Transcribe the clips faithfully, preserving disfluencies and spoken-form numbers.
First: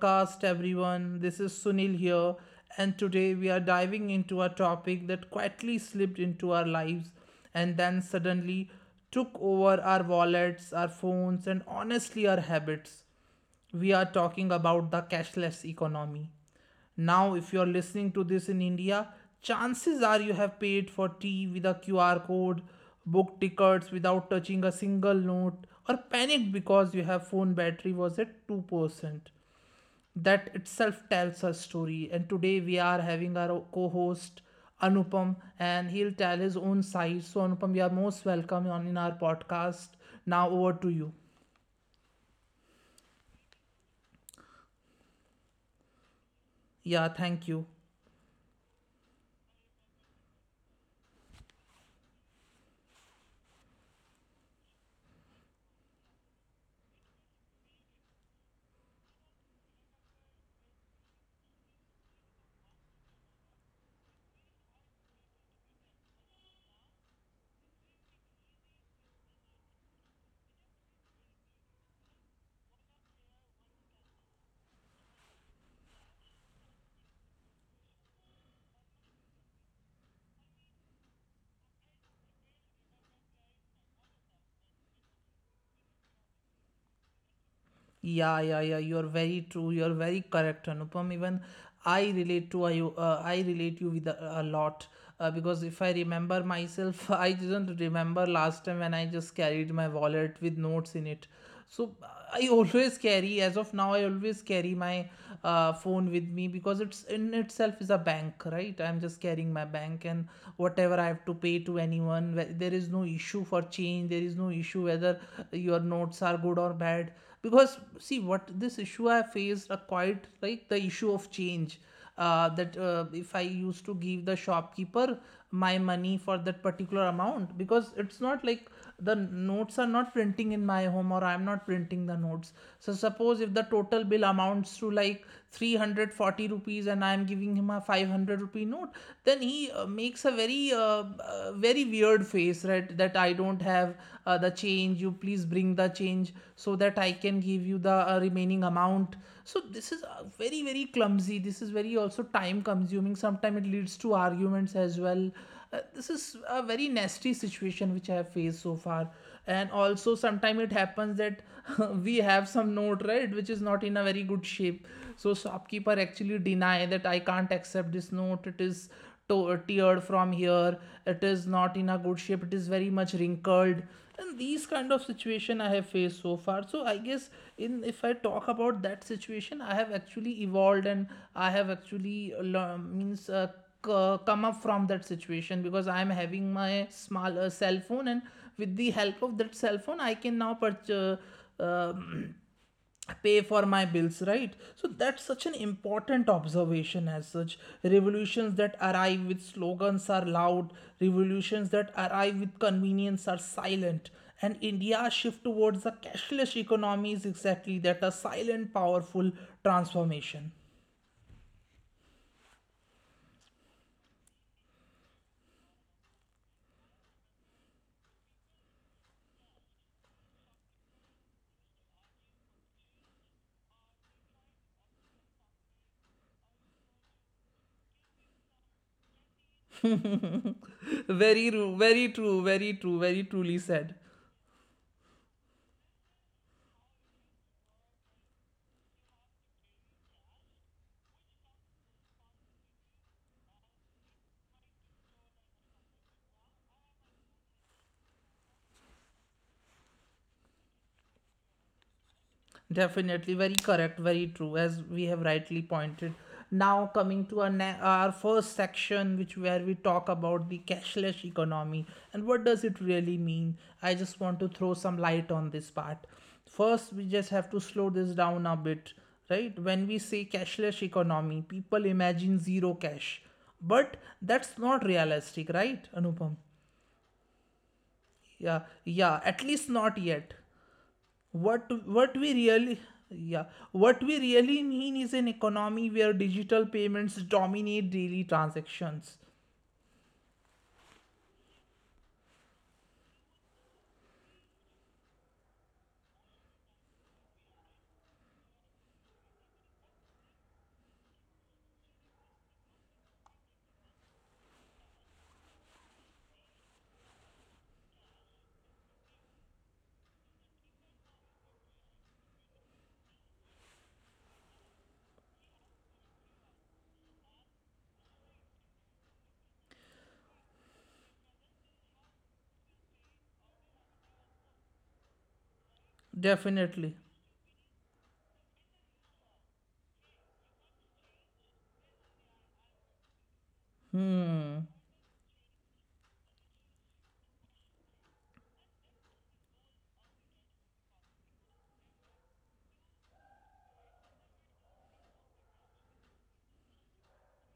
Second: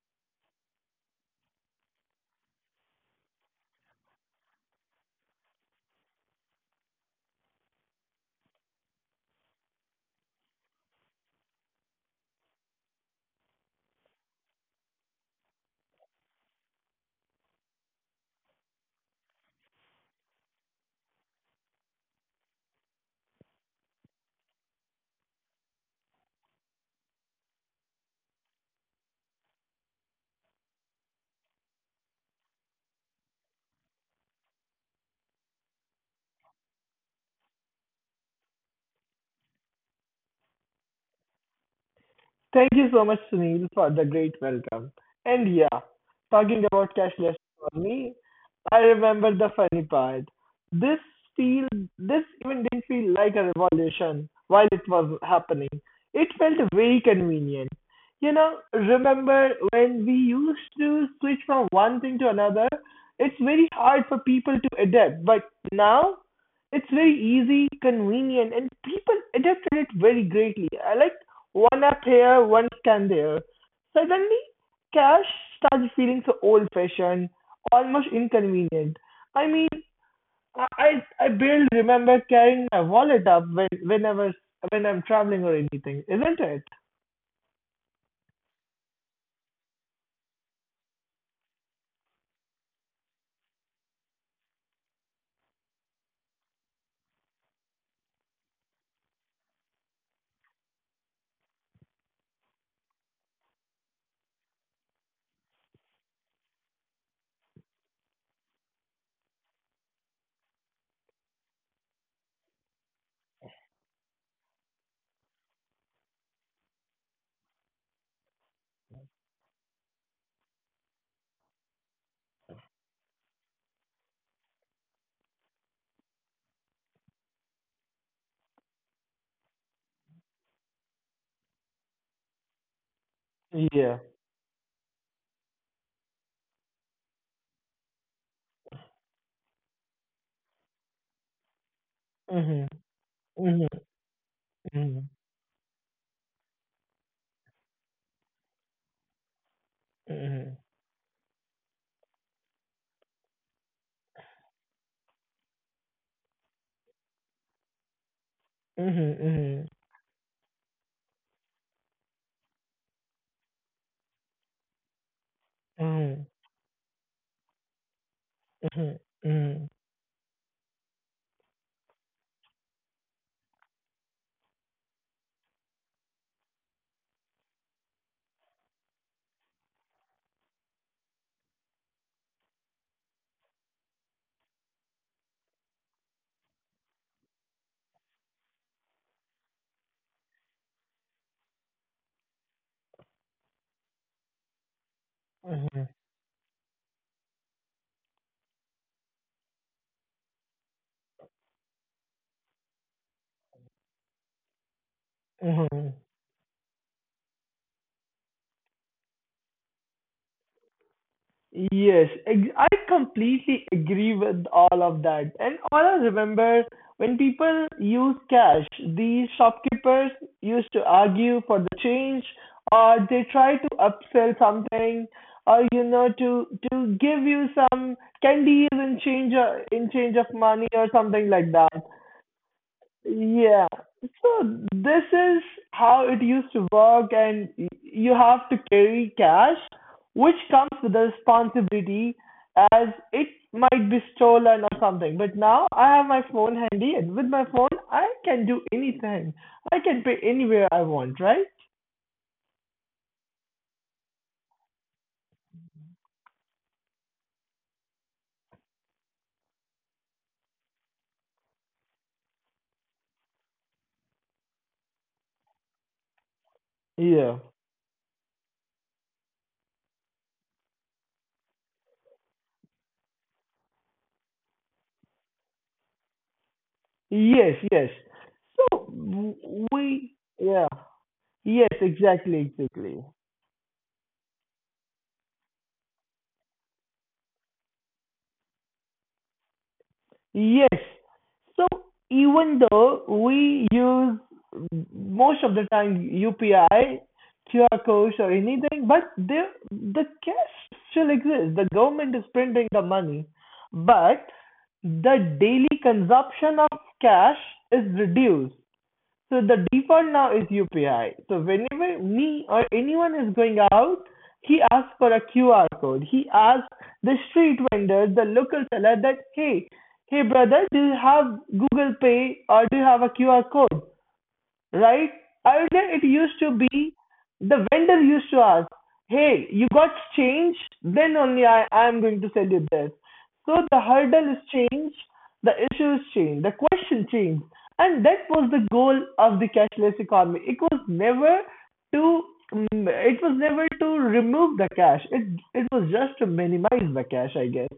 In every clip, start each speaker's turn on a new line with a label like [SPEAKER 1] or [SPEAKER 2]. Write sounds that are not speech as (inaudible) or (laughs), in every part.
[SPEAKER 1] podcast, everyone. This is Sunil here, and today we are diving into a topic that quietly slipped into our lives and then suddenly took over our wallets, our phones, and honestly, our habits. We are talking about the cashless economy. Now, if you're listening to this in India, chances are you have paid for tea with a Q R code, booked tickets without touching a single note, or panicked because your phone battery was at two percent. That itself tells a story. And today we are having our co host Anupam, and he'll tell his own side. So, Anupam, you are most welcome on in our podcast. Now, over to you.
[SPEAKER 2] Thank you so much, Sunil, for the great welcome. And yeah, talking about cashless
[SPEAKER 1] Yeah, thank you.
[SPEAKER 2] economy, I remember the funny part. This feel this even didn't feel like a revolution while it was happening. It felt very convenient. You know, remember when we used to switch from one thing to another? It's very hard for people to adapt, but now it's very easy, convenient, and people adapted it very greatly. I like one up here, one stand there. Suddenly, cash started feeling so old-fashioned, almost inconvenient. I mean, I I barely remember carrying my wallet up when whenever when I'm traveling or anything, isn't it?
[SPEAKER 1] Yeah, yeah, yeah. You are very true. You are very correct, Anupam. Even I relate to you. Uh, I relate you with a, a lot uh, because if I remember myself, (laughs) I didn't remember last time when I just carried my wallet with notes in it. So, uh, I always carry. As of now, I always carry my uh, phone with me because it's in itself is a bank, right? I'm just carrying my bank and whatever I have to pay to anyone. wh- There is no issue for change. There is no issue whether your notes are good or bad, because see what this issue I faced are quite like the issue of change, uh, that uh, if I used to give the shopkeeper my money for that particular amount, because it's not like the notes are not printing in my home or I'm not printing the notes. So suppose if the
[SPEAKER 2] Yeah.
[SPEAKER 1] total bill amounts to like three hundred forty rupees and I'm giving him a five hundred rupee note, then he uh, makes a very uh, uh, very weird weird
[SPEAKER 2] Mhm.
[SPEAKER 1] face, right? That I
[SPEAKER 2] Mhm.
[SPEAKER 1] don't have uh, the
[SPEAKER 2] Mhm.
[SPEAKER 1] change. You please bring the change so that I can give you the uh, remaining amount. So this is uh,
[SPEAKER 2] Mhm.
[SPEAKER 1] very very clumsy. This is very also time consuming. Sometimes it leads to arguments as well. Uh, this is a very nasty situation which I have faced so far.
[SPEAKER 2] Mhm.
[SPEAKER 1] And also sometimes it happens that (laughs) we have some note, right, which is not in a very good shape. So
[SPEAKER 2] Mhm.
[SPEAKER 1] shopkeeper actually deny that I can't accept this note. It
[SPEAKER 2] Mhm.
[SPEAKER 1] is
[SPEAKER 2] Mhm. Mhm.
[SPEAKER 1] to- teared from here. It is not in a good shape. It is very much wrinkled. And these kind of situation I have faced so far. So I guess, in if I talk about that situation, I have actually evolved, and I have actually lear- means uh, c- come up from that situation, because I am having my small uh, cell phone, and with the help of that cell phone I can now purchase, pay for my bills, right? So that's
[SPEAKER 2] Mhm.
[SPEAKER 1] such an important observation. As such, revolutions that arrive with slogans are loud, revolutions that arrive with convenience are silent, and india's shift
[SPEAKER 2] Mhm.
[SPEAKER 1] towards a cashless economy is exactly that, a silent, powerful transformation.
[SPEAKER 2] Yes, ex- I completely agree with all of that. And all I remember when people use cash, the shopkeepers used to argue for the change, or they try to upsell something, or you know, to to give you some candies in change in change of money or something
[SPEAKER 1] (laughs)
[SPEAKER 2] like
[SPEAKER 1] Very
[SPEAKER 2] that.
[SPEAKER 1] ru- very true, very true, very
[SPEAKER 2] Yeah.
[SPEAKER 1] truly said.
[SPEAKER 2] So this is how it used to work, and y- you have to carry cash, which comes with the responsibility as it might be stolen or something. But now I have my phone handy, and with my phone, I can do anything. I can pay anywhere I want, right?
[SPEAKER 1] Definitely very correct, very true, as we have rightly pointed. Now coming to our ne- our first section, which where we talk about the cashless economy and what does it really mean. I just want to throw some light on this part. First,
[SPEAKER 2] Yeah.
[SPEAKER 1] we just have to slow this down a bit, right? When we say cashless economy, people imagine zero cash, but that's not realistic, right, Anupam?
[SPEAKER 2] Yes, yes. So
[SPEAKER 1] Yeah, yeah,
[SPEAKER 2] w-
[SPEAKER 1] at least
[SPEAKER 2] we,
[SPEAKER 1] not
[SPEAKER 2] yeah.
[SPEAKER 1] yet.
[SPEAKER 2] Yes,
[SPEAKER 1] what
[SPEAKER 2] exactly,
[SPEAKER 1] what we
[SPEAKER 2] exactly.
[SPEAKER 1] really yeah, what we really mean is an economy where digital payments dominate daily transactions.
[SPEAKER 2] Yes. So even though we use most of the time U P I, Q R codes or anything, but there the cash still exists. The government is printing the money, but the daily consumption of cash is reduced. So the default now is U P I. So whenever me or anyone is going out, he asks for a Q R code. He asks the street vendor, the local seller that, hey, hey brother, do you have Google Pay or do you have a Q R code, right? Earlier it used to be
[SPEAKER 1] Definitely.
[SPEAKER 2] the vendor used to ask, hey, you got change? Then only I am going to sell you this. So the hurdle is
[SPEAKER 1] Hmm.
[SPEAKER 2] changed, the issue is changed, the question changed. And that was the goal of the cashless economy. It was never to mm, it was never to remove the cash. It it was just to minimize the cash, I guess.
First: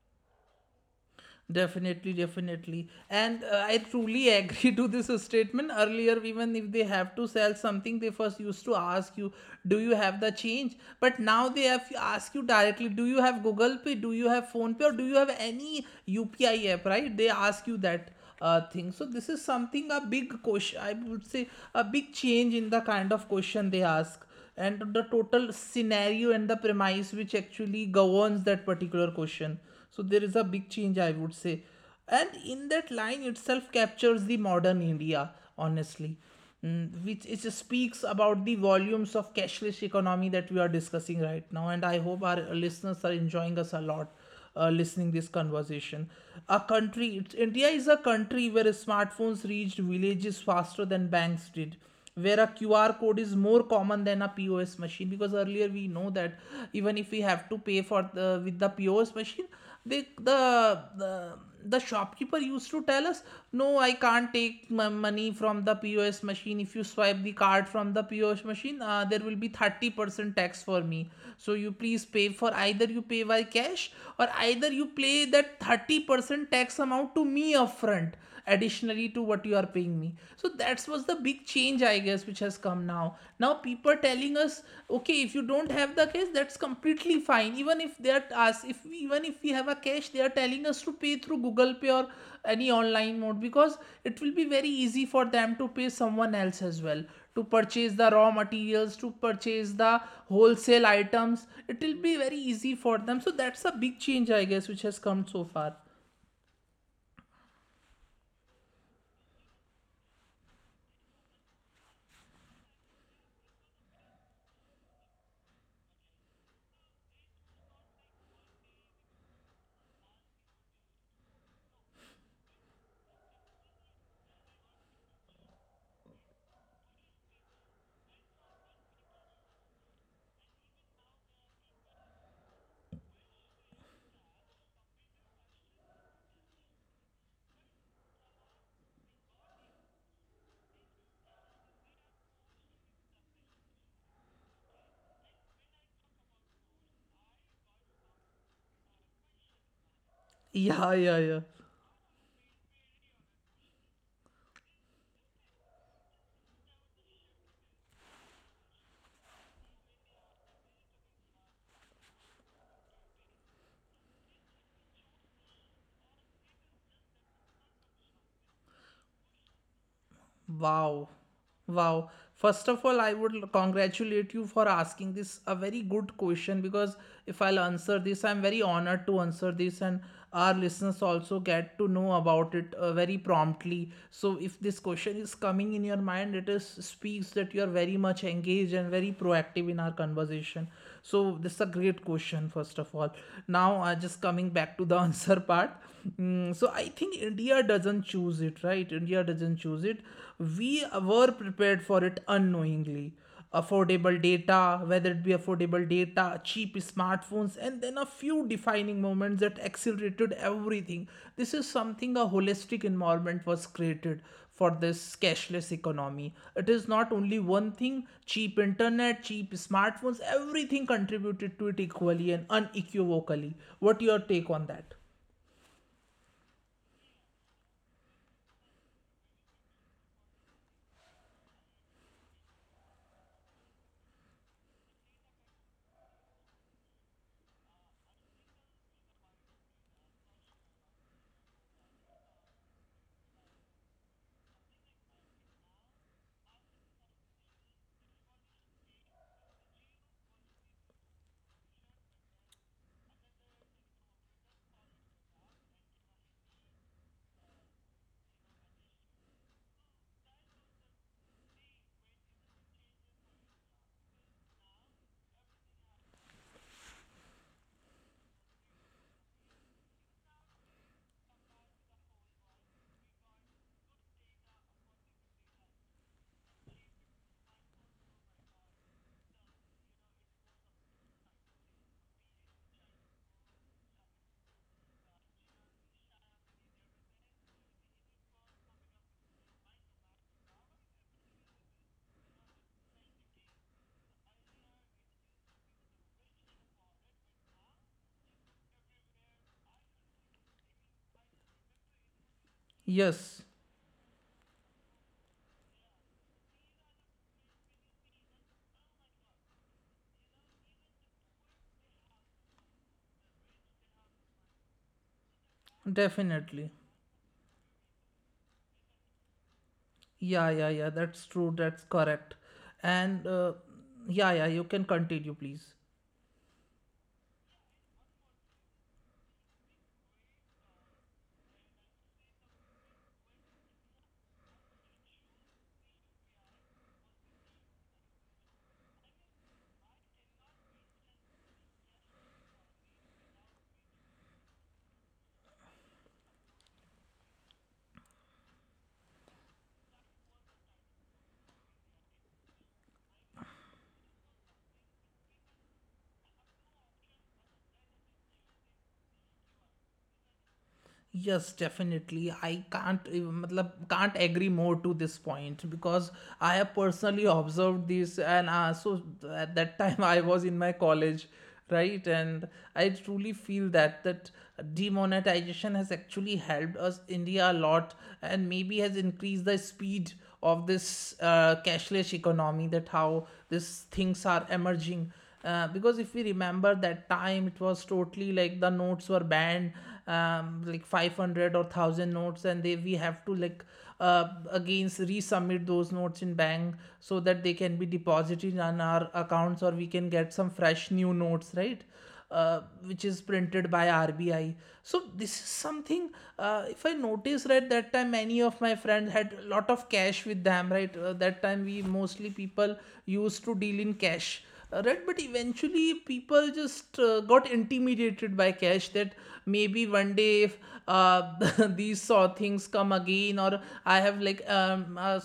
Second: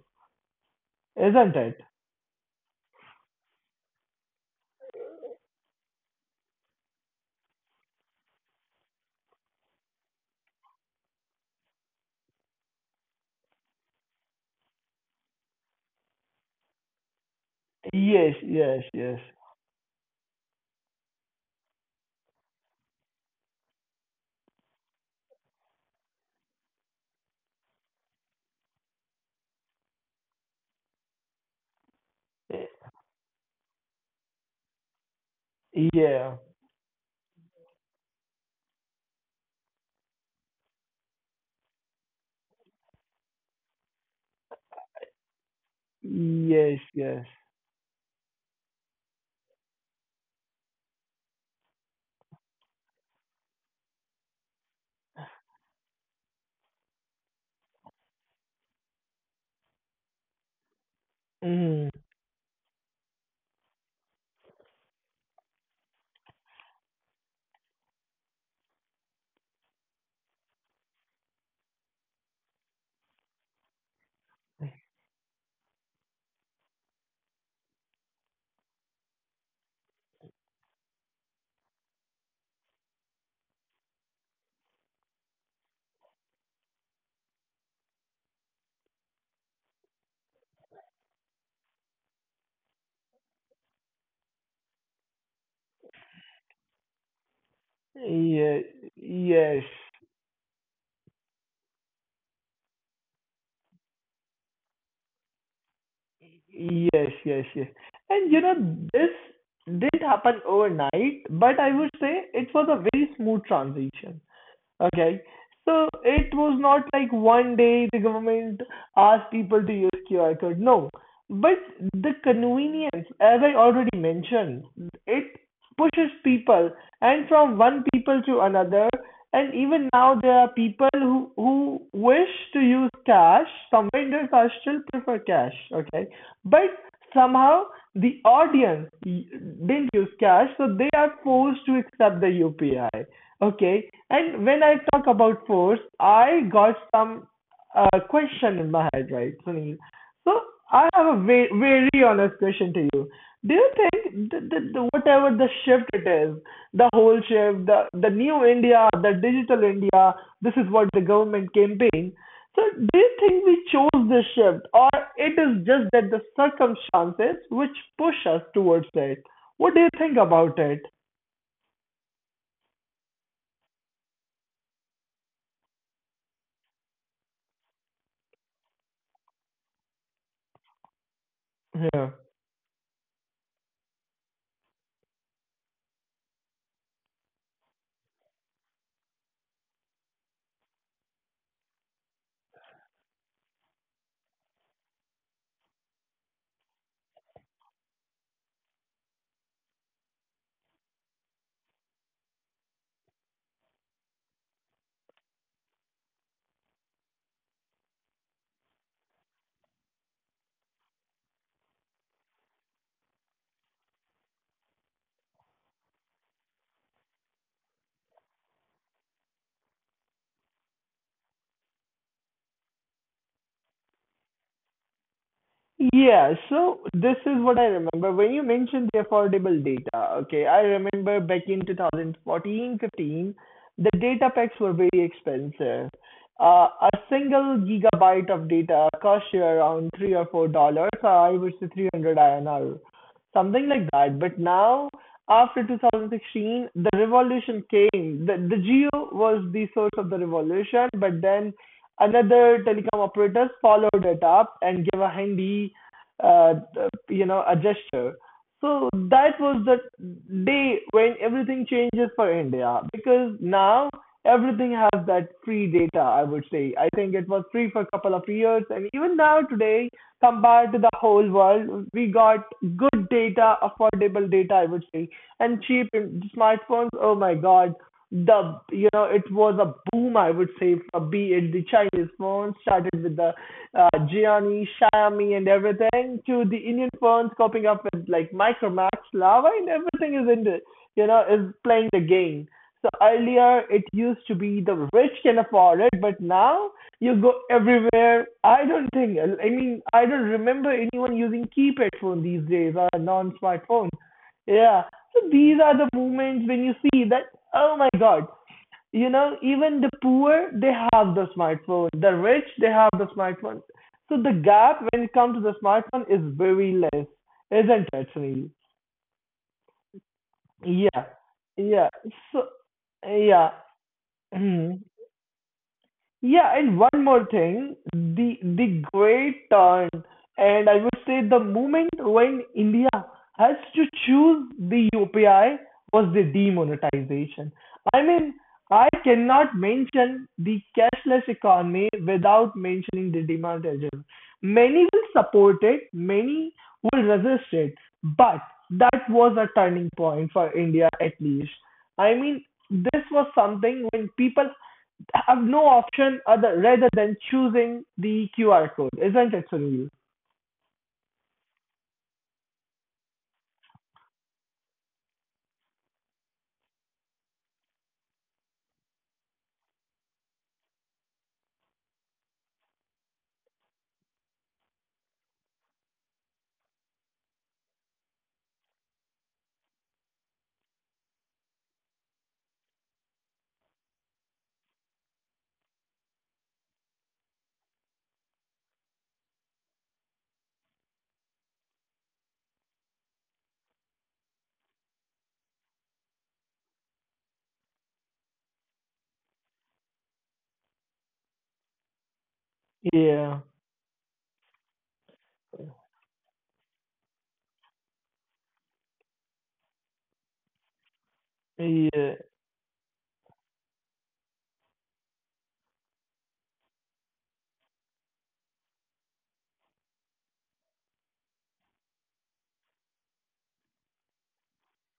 [SPEAKER 2] Isn't it?
[SPEAKER 1] Definitely, definitely. And uh, I truly agree (laughs) to this statement. Earlier, even if they have to sell something, they first used to ask you, do you have the change? But now they have to ask you directly, do you have Google Pay? Do you have Phone Pay? Or do you have any U P I app? Right? They ask you that
[SPEAKER 2] Yes,
[SPEAKER 1] uh,
[SPEAKER 2] yes,
[SPEAKER 1] thing. So,
[SPEAKER 2] yes.
[SPEAKER 1] this is something, a big question, I would say, a big change in the kind of question they ask, and the total scenario and the premise which actually governs that particular question. So there is a big change, I would say, and in that line itself captures the modern india, honestly.
[SPEAKER 2] Yeah.
[SPEAKER 1] Mm, which it speaks about the volumes of cashless economy that we are discussing right now, and I hope our listeners are enjoying us a lot uh, listening this conversation. a
[SPEAKER 2] Yes,
[SPEAKER 1] country
[SPEAKER 2] yes.
[SPEAKER 1] it's, india is a country where smartphones reached villages faster than banks did, where a Q R code is more common than a P O S machine, because earlier we know that even if we have to pay for the with the P O S machine, they the the the
[SPEAKER 2] Mm.
[SPEAKER 1] shopkeeper used to tell us, no, I can't take my money from the pos machine. If you swipe the card from the pos machine, uh, there will be thirty percent tax for me. So you please pay for, either you pay by cash or either you pay that thirty percent tax amount to me upfront, additionally to what you are paying me. So that was the big change, I guess, which has come. Now now people are telling us, okay, if you don't have the cash, that's completely fine. Even if they are us, if we, even if we have a cash, they are telling us to pay through google pay or any online mode, because it will be very easy for them to pay someone else as well, to purchase the raw
[SPEAKER 2] Yes,
[SPEAKER 1] materials, to
[SPEAKER 2] yes,
[SPEAKER 1] purchase the wholesale items. It will be very easy for them. So that's a big change, I guess, which has come so far.
[SPEAKER 2] yes, yes, yes. And you know, this didn't happen overnight, but I would say it was a very smooth transition. Okay. So it was not like one day the government asked people to use Q R code. No. But the convenience, as I already mentioned, it pushes people and from one people to another. And even now there are people who, who wish to use cash. Some vendors are still prefer cash. Okay. But somehow the audience didn't use cash, so they are forced to accept the U P I. Okay. And when I talk about force, I got some uh, question in my head, right, Sunil? So I
[SPEAKER 1] Yeah,
[SPEAKER 2] have a
[SPEAKER 1] yeah, yeah.
[SPEAKER 2] very, very honest question to you. Do you think the, the, the, whatever the shift it is, the whole shift, the, the new India, the digital India, this is what the government campaign. So do you think we chose this shift or it is just that the circumstances which push us towards it? What do you think about it?
[SPEAKER 1] Wow. Wow. First of all, I would congratulate you for asking this a very good question, because if I'll answer this, I'm very honored to answer this, and our listeners also get to
[SPEAKER 2] Yeah.
[SPEAKER 1] know about it uh, very promptly. So, if this question is coming in your mind, it is speaks that you are very much engaged and very proactive in our conversation. So, this is a great question, first of all. Now, uh, just coming back to the (laughs) answer part. Mm, so, I think India doesn't choose it, right? India doesn't choose it. We were prepared for it unknowingly. Affordable data, whether it be affordable data, cheap smartphones, and then a few defining moments that accelerated everything. This is something, a holistic environment was created for this cashless economy. It is not only one thing, cheap internet, cheap smartphones, everything contributed to it equally and unequivocally. What your take on that?
[SPEAKER 2] Yeah, so this is what I remember. When you mentioned the affordable data, okay, I remember back in two thousand fourteen, the data packs were very expensive. Uh, a single gigabyte of data cost you around three or four dollars, uh, I would say three hundred I N R, something like that. But now, after two thousand sixteen, the revolution came. The, the geo was the source of the revolution, but then another telecom operators followed it up and gave a handy, uh, you know, a gesture. So that was the day when everything changes for India because now everything has that free data, I would say. I think it was free for a couple of years, and even now today, compared to the whole world, we got good data, affordable data, I would say, and cheap smartphones. Oh my God, the you know it was a boom I would say for be it the Chinese phones started with the uh, Gianni, Xiaomi and everything to the Indian phones coping up with like Micromax, Lava and everything is in the you know is playing the game. So earlier it used to be the rich can afford it, but now you go everywhere. I don't think I mean I don't remember anyone using keypad phone these days or
[SPEAKER 1] Yes,
[SPEAKER 2] non-smartphone. Yeah, so these are the moments when you see that, oh my God, you know, even the poor, they have the smartphone. The rich, they have the smartphone. So the gap when it comes to the smartphone is very
[SPEAKER 1] definitely.
[SPEAKER 2] less, isn't it, Sunil?
[SPEAKER 1] Yeah, yeah,
[SPEAKER 2] Yeah,
[SPEAKER 1] yeah. That's true.
[SPEAKER 2] yeah.
[SPEAKER 1] That's
[SPEAKER 2] So,
[SPEAKER 1] correct.
[SPEAKER 2] yeah.
[SPEAKER 1] And uh, yeah, yeah. You
[SPEAKER 2] (clears throat)
[SPEAKER 1] can continue, please.
[SPEAKER 2] Yeah, and one more thing, the the great turn, and I would say the moment when India has to choose the U P I was the demonetization. I mean, I cannot mention the cashless economy without mentioning the demonetization. Many will support it, many will resist it, but that was a turning point for India at least. I mean, this was something when people have no option other rather than choosing the Q R code, isn't it, Sunil?
[SPEAKER 1] Yes, definitely. I can't even, matlab, can't agree more to this point, because I have personally observed this, and uh, so at that time (laughs) I was in my college, right? And I truly feel that that demonetization has actually helped us India a lot, and maybe has increased the speed of this uh, cashless economy. That how these things are emerging, uh, because if we remember that time, it was totally like the notes were banned, um, like five hundred or one thousand notes, and they we have to like uh, against resubmit those notes in bank so that they can be deposited on our accounts, or we can get some fresh new notes, right? Uh, which is
[SPEAKER 2] Yeah,
[SPEAKER 1] printed by R B I. So this is something. Uh, if I notice right, that time many of my friends had a lot of cash with them. Right, uh, that time we mostly
[SPEAKER 2] yeah,
[SPEAKER 1] people used to deal in cash. Uh, right, but eventually people just uh, got intimidated by cash. That maybe one day if uh, (laughs) these saw things come again, or I have like um, uh,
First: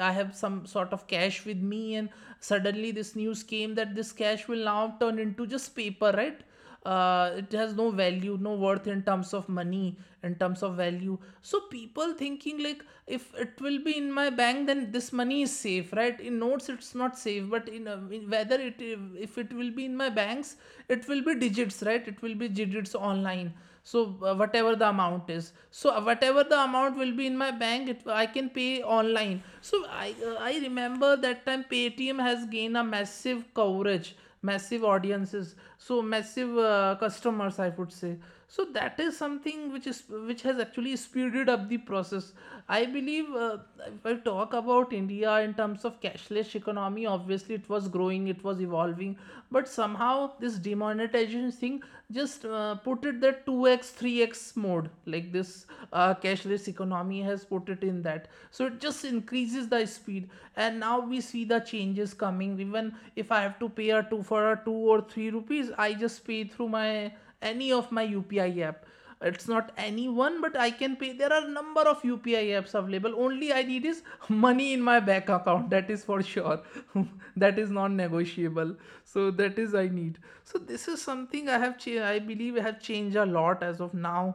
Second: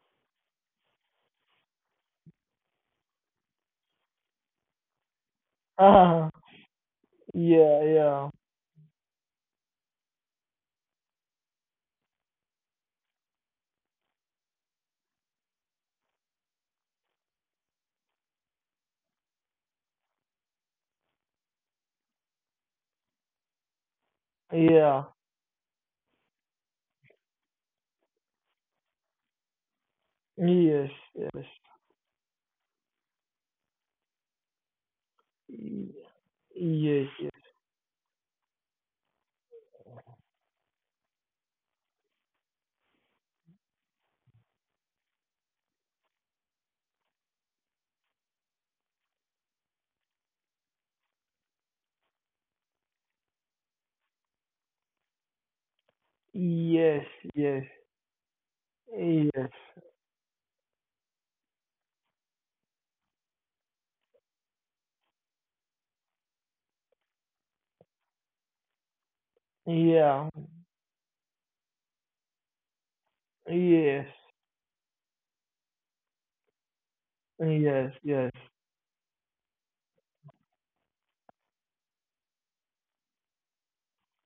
[SPEAKER 1] I have some sort of cash with me, and suddenly this new new scheme that this cash will now turn into just paper,
[SPEAKER 2] uh,
[SPEAKER 1] right? Uh, it has
[SPEAKER 2] yeah,
[SPEAKER 1] no
[SPEAKER 2] yeah,
[SPEAKER 1] value, no worth in terms of money, in terms of value. So people thinking like if it will be in my bank, then this money is safe, right? In notes, it's not safe, but in, uh, in whether it if it will be in my banks, it will be digits, right? It will be digits online. So uh, whatever the
[SPEAKER 2] yeah,
[SPEAKER 1] amount is, so uh, whatever the amount will be in my bank, it, I can pay online. So i uh, I
[SPEAKER 2] yes,
[SPEAKER 1] remember that
[SPEAKER 2] yes,
[SPEAKER 1] time paytm has gained a massive coverage, massive audiences, so massive uh,
[SPEAKER 2] yes, yes,
[SPEAKER 1] customers, I would say. So that is something which is, which has actually speeded up the process, I believe. Uh, if I talk about India in terms of cashless economy, obviously it was growing, it was evolving, but somehow this demonetization thing just uh, put it that two x, three x mode, like this uh, cashless
[SPEAKER 2] yes,
[SPEAKER 1] economy
[SPEAKER 2] yes,
[SPEAKER 1] has put
[SPEAKER 2] yes,
[SPEAKER 1] it in that. So it just
[SPEAKER 2] yeah, yes,
[SPEAKER 1] increases the speed, and now we see the changes coming. Even if I have to pay a two for a two or three rupees, I just pay through my any of my U P I app. It's not
[SPEAKER 2] yes,
[SPEAKER 1] anyone, but I can pay. There are number of UPI apps available. Only I need is money in my bank account, that is for sure. (laughs)
[SPEAKER 2] yes,
[SPEAKER 1] That is
[SPEAKER 2] yes,
[SPEAKER 1] non
[SPEAKER 2] yes, yes,
[SPEAKER 1] negotiable. So that is I need. So this is something i have cha- I believe I have changed a lot as of now.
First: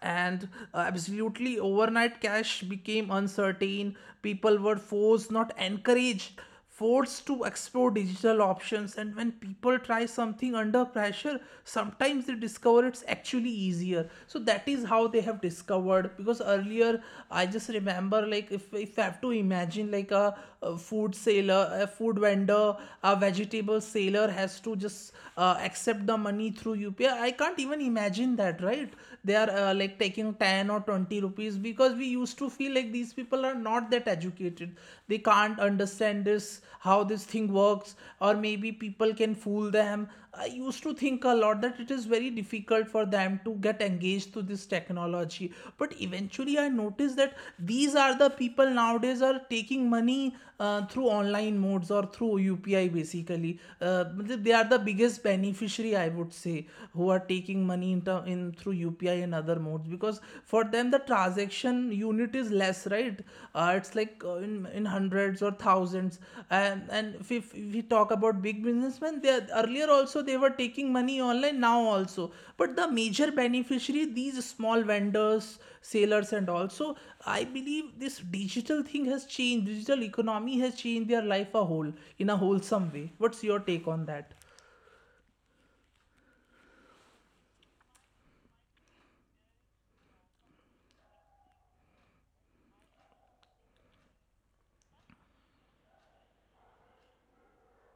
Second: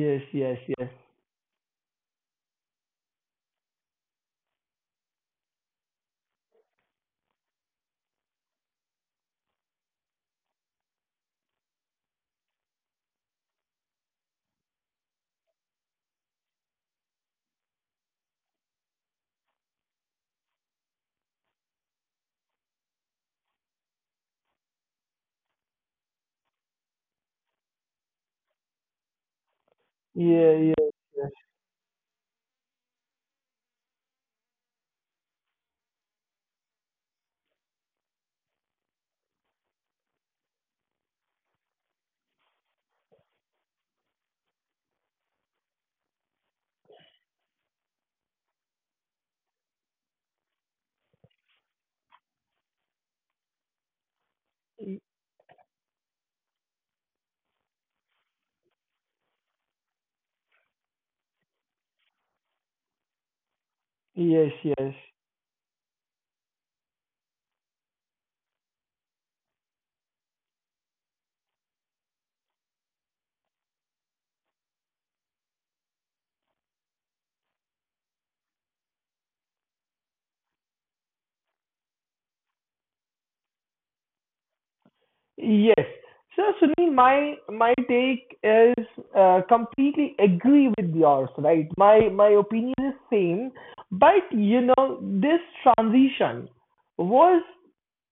[SPEAKER 1] And uh, absolutely, overnight cash became uncertain. People were forced, not encouraged, forced to explore digital options. And when people try something under pressure, sometimes they discover it's actually easier. So that is how they have discovered, because earlier I just remember, like, if, if I have to imagine like a a food seller, a food vendor, a vegetable seller has to just uh, accept the money through U P I. I I can't even imagine that, right? They are uh, like taking
[SPEAKER 2] yeah,
[SPEAKER 1] ten or
[SPEAKER 2] yes,
[SPEAKER 1] twenty
[SPEAKER 2] yes,
[SPEAKER 1] rupees, because we used to feel like these people are not that educated. They can't understand this, how this thing works, or maybe people can fool them. I used to think a lot that it is very difficult for them to get engaged to this technology. But eventually, I noticed that these are the people nowadays are taking money uh, through online modes or through U P I basically. Uh, they are the biggest beneficiary, I would say, who are taking money in, ter- in through U P I and other modes, because for them the transaction unit, it is less, right? Uh, it's like uh,
[SPEAKER 2] yes,
[SPEAKER 1] in in
[SPEAKER 2] yes,
[SPEAKER 1] hundreds or thousands. And and if, if we talk about big businessmen, they are, earlier also they were taking money online, now also. But the major beneficiary, these small vendors, sailors, and also I believe this digital thing has changed, digital economy has changed their life a whole, in a wholesome way. What's your take on that?
[SPEAKER 2] yes. So Sunil, my my take is uh, completely agree with yours, right? My my opinion is same, but you know this transition was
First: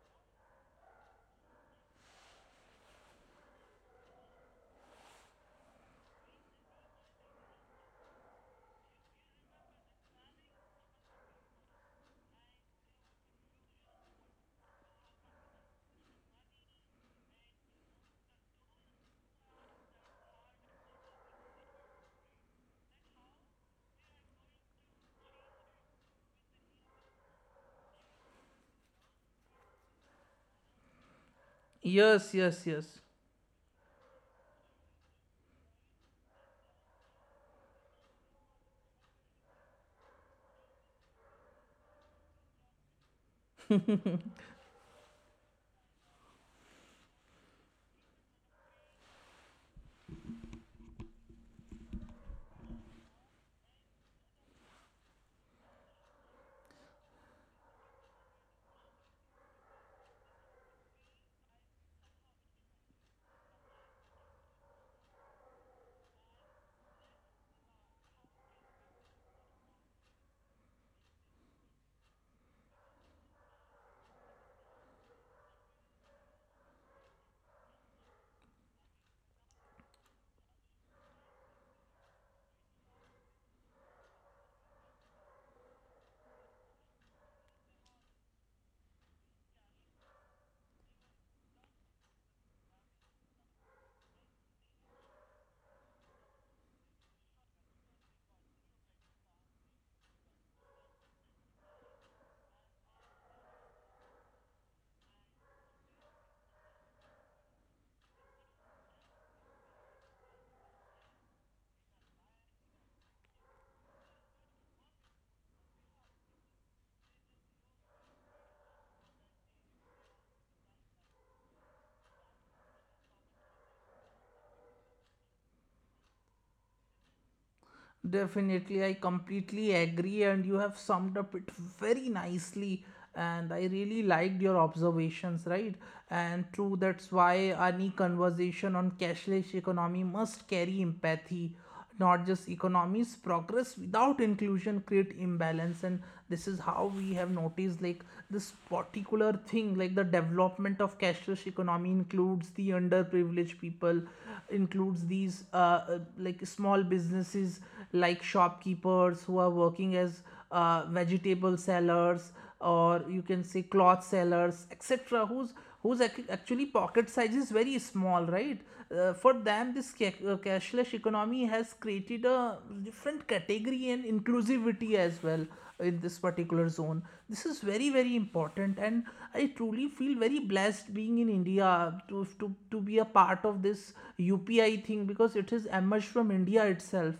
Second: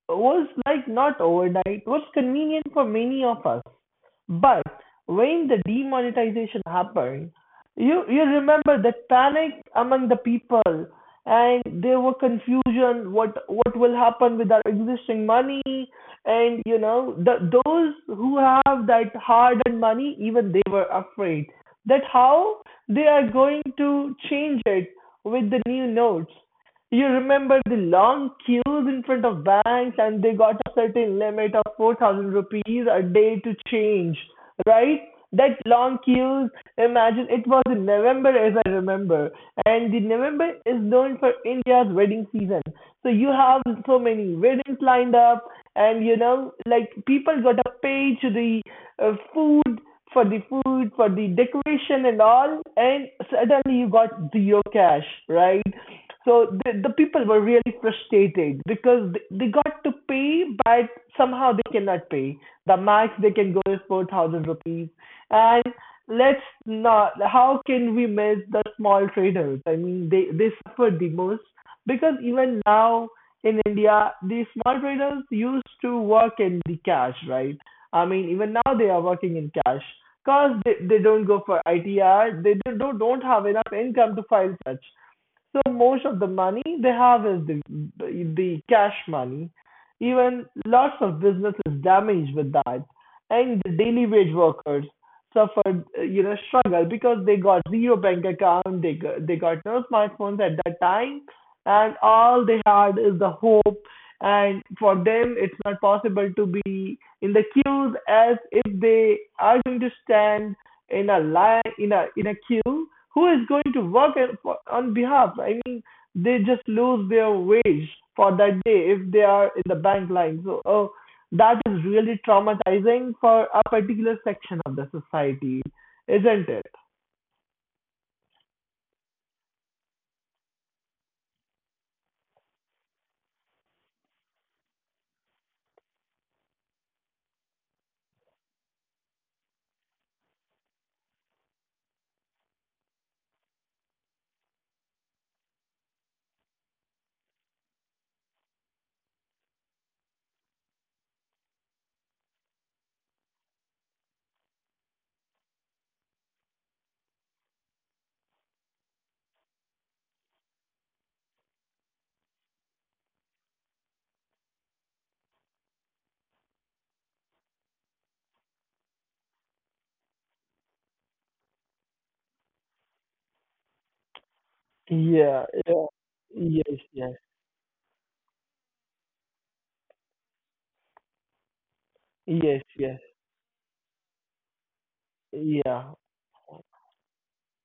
[SPEAKER 2] was like not overnight. It was convenient for many of us, but when the demonetization happened, you you remember that panic among the people, and there were confusion what what will happen with our existing money, and you know the those who have that hard-earned money, even they were afraid that how they are going to change it with the new notes. You remember the long queues in front of banks and they got a certain limit of four thousand
[SPEAKER 1] Yes, yes,
[SPEAKER 2] rupees a
[SPEAKER 1] yes.
[SPEAKER 2] day to change, right? That long queues, imagine it was in November as I remember. And the November is known for India's wedding season. So you have so many weddings lined up and you know, like people got to pay to the uh, food for the food, for the decoration and all, and suddenly you got zero cash, right? So the, the people were really frustrated because they, they got to pay, but somehow they cannot pay. The max they can go is four thousand rupees. And let's not, how can we miss the small traders? I mean, they, they suffered the most because even now in India, the small traders used to work in the cash, right? I mean, even now they are working in cash because they, they don't go for I T R. They, don't, don't have enough income to file such. So most of the money they have is the the cash money. Even lots of business is damaged with that, and the daily wage workers suffered uh, you know struggle because they got zero bank account, they got, they got no smartphones at that time, and all they had is the hope. And for them, it's not possible to be in the queues as if they are going to stand in a line in a in a queue. Who is going to work at- on behalf, I mean, they just lose their wage for that day if they are in the bank line. So oh, that is really traumatizing for a particular section of the society, isn't it?
[SPEAKER 1] Definitely, I completely agree, and you have summed up it very nicely. And I really liked your observations, right? And true, that's why any conversation on cashless economy must carry empathy, not just economies. Progress without inclusion create imbalance, and this is how we have noticed, like, this particular thing, like the development of cashless British economy includes the underprivileged people, includes these uh, uh, like small businesses, like shopkeepers who are working as uh, vegetable sellers, or you can say cloth sellers, et cetera. Whose whose actually pocket size is very small, right? Uh, for them, this uh, cashless economy has created a different category and inclusivity
[SPEAKER 2] Yeah,
[SPEAKER 1] as
[SPEAKER 2] yeah,
[SPEAKER 1] well in this
[SPEAKER 2] yes, yes,
[SPEAKER 1] particular zone. This is very very important, and I truly feel very blessed being in India
[SPEAKER 2] yes,
[SPEAKER 1] to
[SPEAKER 2] yes,
[SPEAKER 1] to, to be a part of this U P I thing, because
[SPEAKER 2] yeah,
[SPEAKER 1] it is emerged from India itself.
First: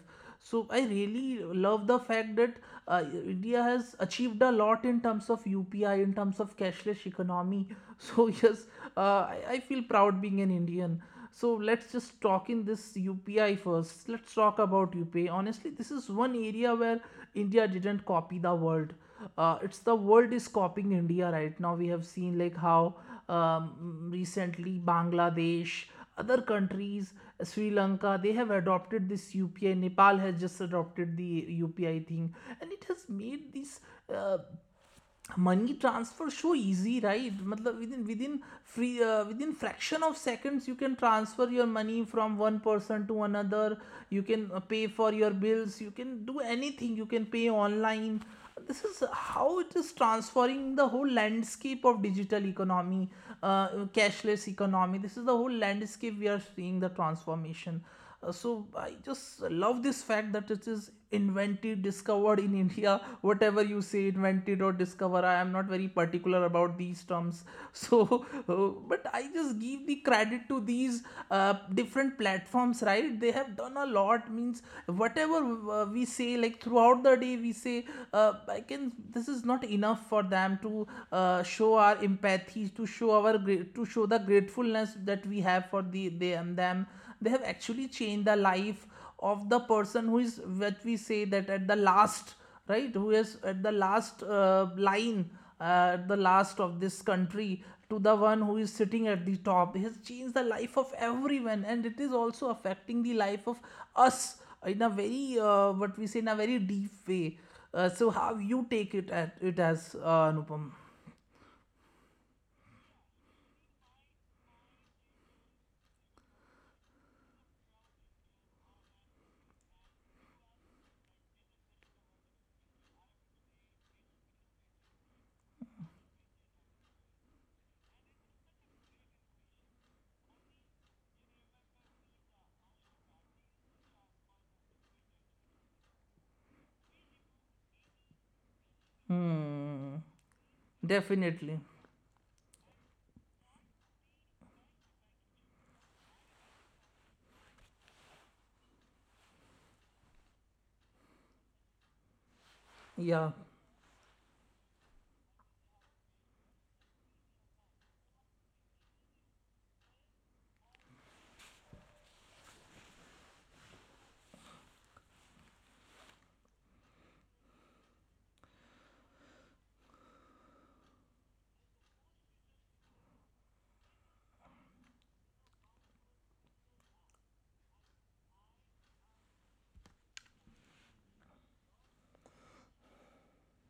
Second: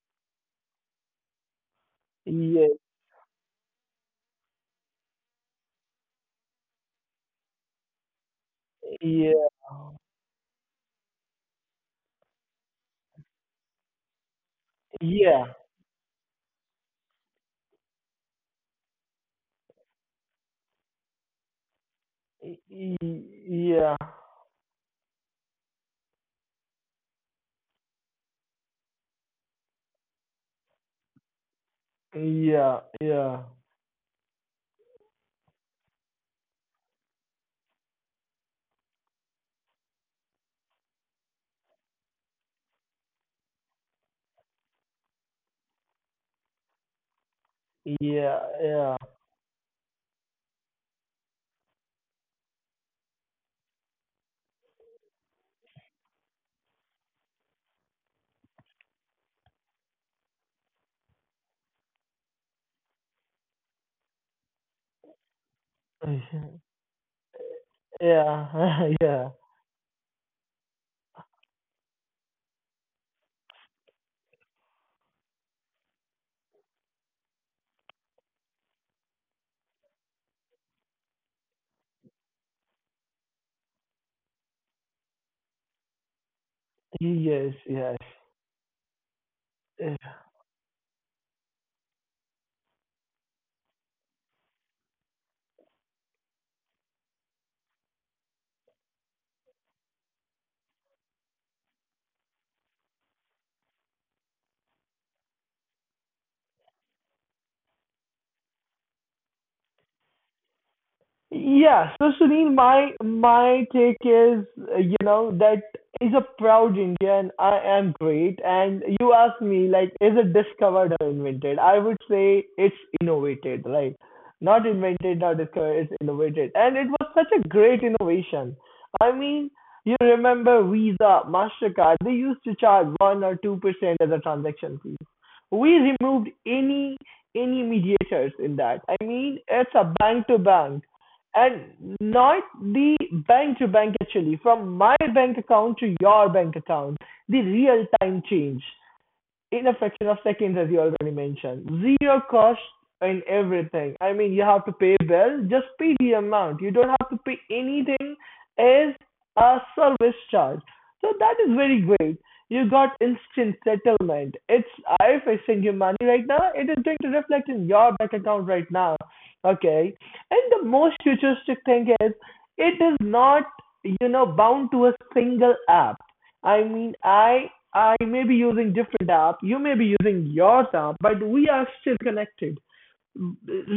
[SPEAKER 1] So I really love the fact that
[SPEAKER 2] yeah,
[SPEAKER 1] uh, India has achieved a lot in terms of UPI, in terms of cashless economy. (laughs) So yes, uh,
[SPEAKER 2] yeah,
[SPEAKER 1] I, I feel proud being an Indian. So let's just talk in this U P I first. Let's talk about U P I.
[SPEAKER 2] yeah,
[SPEAKER 1] Honestly, this is one area where India didn't copy the world. Uh, it's the world is copying India right now. We have seen like how
[SPEAKER 2] y- yeah,
[SPEAKER 1] um, recently Bangladesh, other countries, Sri Lanka, they have adopted this U P I. Nepal has just adopted the U P I thing, and
[SPEAKER 2] yeah,
[SPEAKER 1] it has
[SPEAKER 2] yeah,
[SPEAKER 1] made these uh, money transfer so easy, right? Matlab, within within free uh, within fraction of seconds you can transfer your money from one person to another. You can uh, pay for your bills, you can do anything, you can pay online. This
[SPEAKER 2] yeah,
[SPEAKER 1] is how it is transforming the whole landscape of digital economy, uh, cashless economy. This is the whole landscape, we are seeing the transformation. Uh, so I just love this fact that it is invented, discovered in India. Whatever you say, invented or discover, I am not very particular
[SPEAKER 2] yeah.
[SPEAKER 1] about
[SPEAKER 2] (laughs)
[SPEAKER 1] these terms. (laughs) So, uh,
[SPEAKER 2] Yeah,
[SPEAKER 1] but
[SPEAKER 2] (laughs)
[SPEAKER 1] I
[SPEAKER 2] yeah.
[SPEAKER 1] just give the credit to these uh, different platforms, right? They have done a lot. Means whatever uh, we say, like throughout the day, we say, uh, I can. This is not enough for them to uh, show our empathy, to show our, to show the gratefulness that we have for the them them They
[SPEAKER 2] Yes,
[SPEAKER 1] have
[SPEAKER 2] yes.
[SPEAKER 1] actually changed the life of the person who is, what we say, that at the last, right? Who is at the last uh, line, uh, the last of this country to the one who is sitting at the top. It has changed the life of everyone, and it is also affecting the life of us in a very, uh, what we say, in a very deep way. Uh, so how you take it at it as, uh, Anupam?
[SPEAKER 2] Yeah, so Sunil, my my take is, uh, you know, that is a proud Indian. I am great, and you ask me like, is it discovered or invented? I would say it's innovated, right? Not invented, not discovered. It's innovated, and it was such a great innovation. I mean, you remember Visa, Mastercard? They used to charge one or two percent as a transaction fee. We removed any any mediators in that. I mean, it's a
[SPEAKER 1] Hmm.
[SPEAKER 2] bank to bank
[SPEAKER 1] Definitely.
[SPEAKER 2] and not the bank to bank actually from my bank account to your bank account, the real time change in a fraction of seconds, as you already mentioned. Zero cost in
[SPEAKER 1] Yeah.
[SPEAKER 2] everything. I mean, you have to pay a bill, just pay the amount. You don't have to pay anything as a service charge. So that is very great. You got instant settlement. It's if I send you money right now, it is going to reflect in your bank account right now. Okay. And the most futuristic thing is, it is not you know bound to a single app. I mean, I I may be using different app, you may be using yours app, but we are still connected.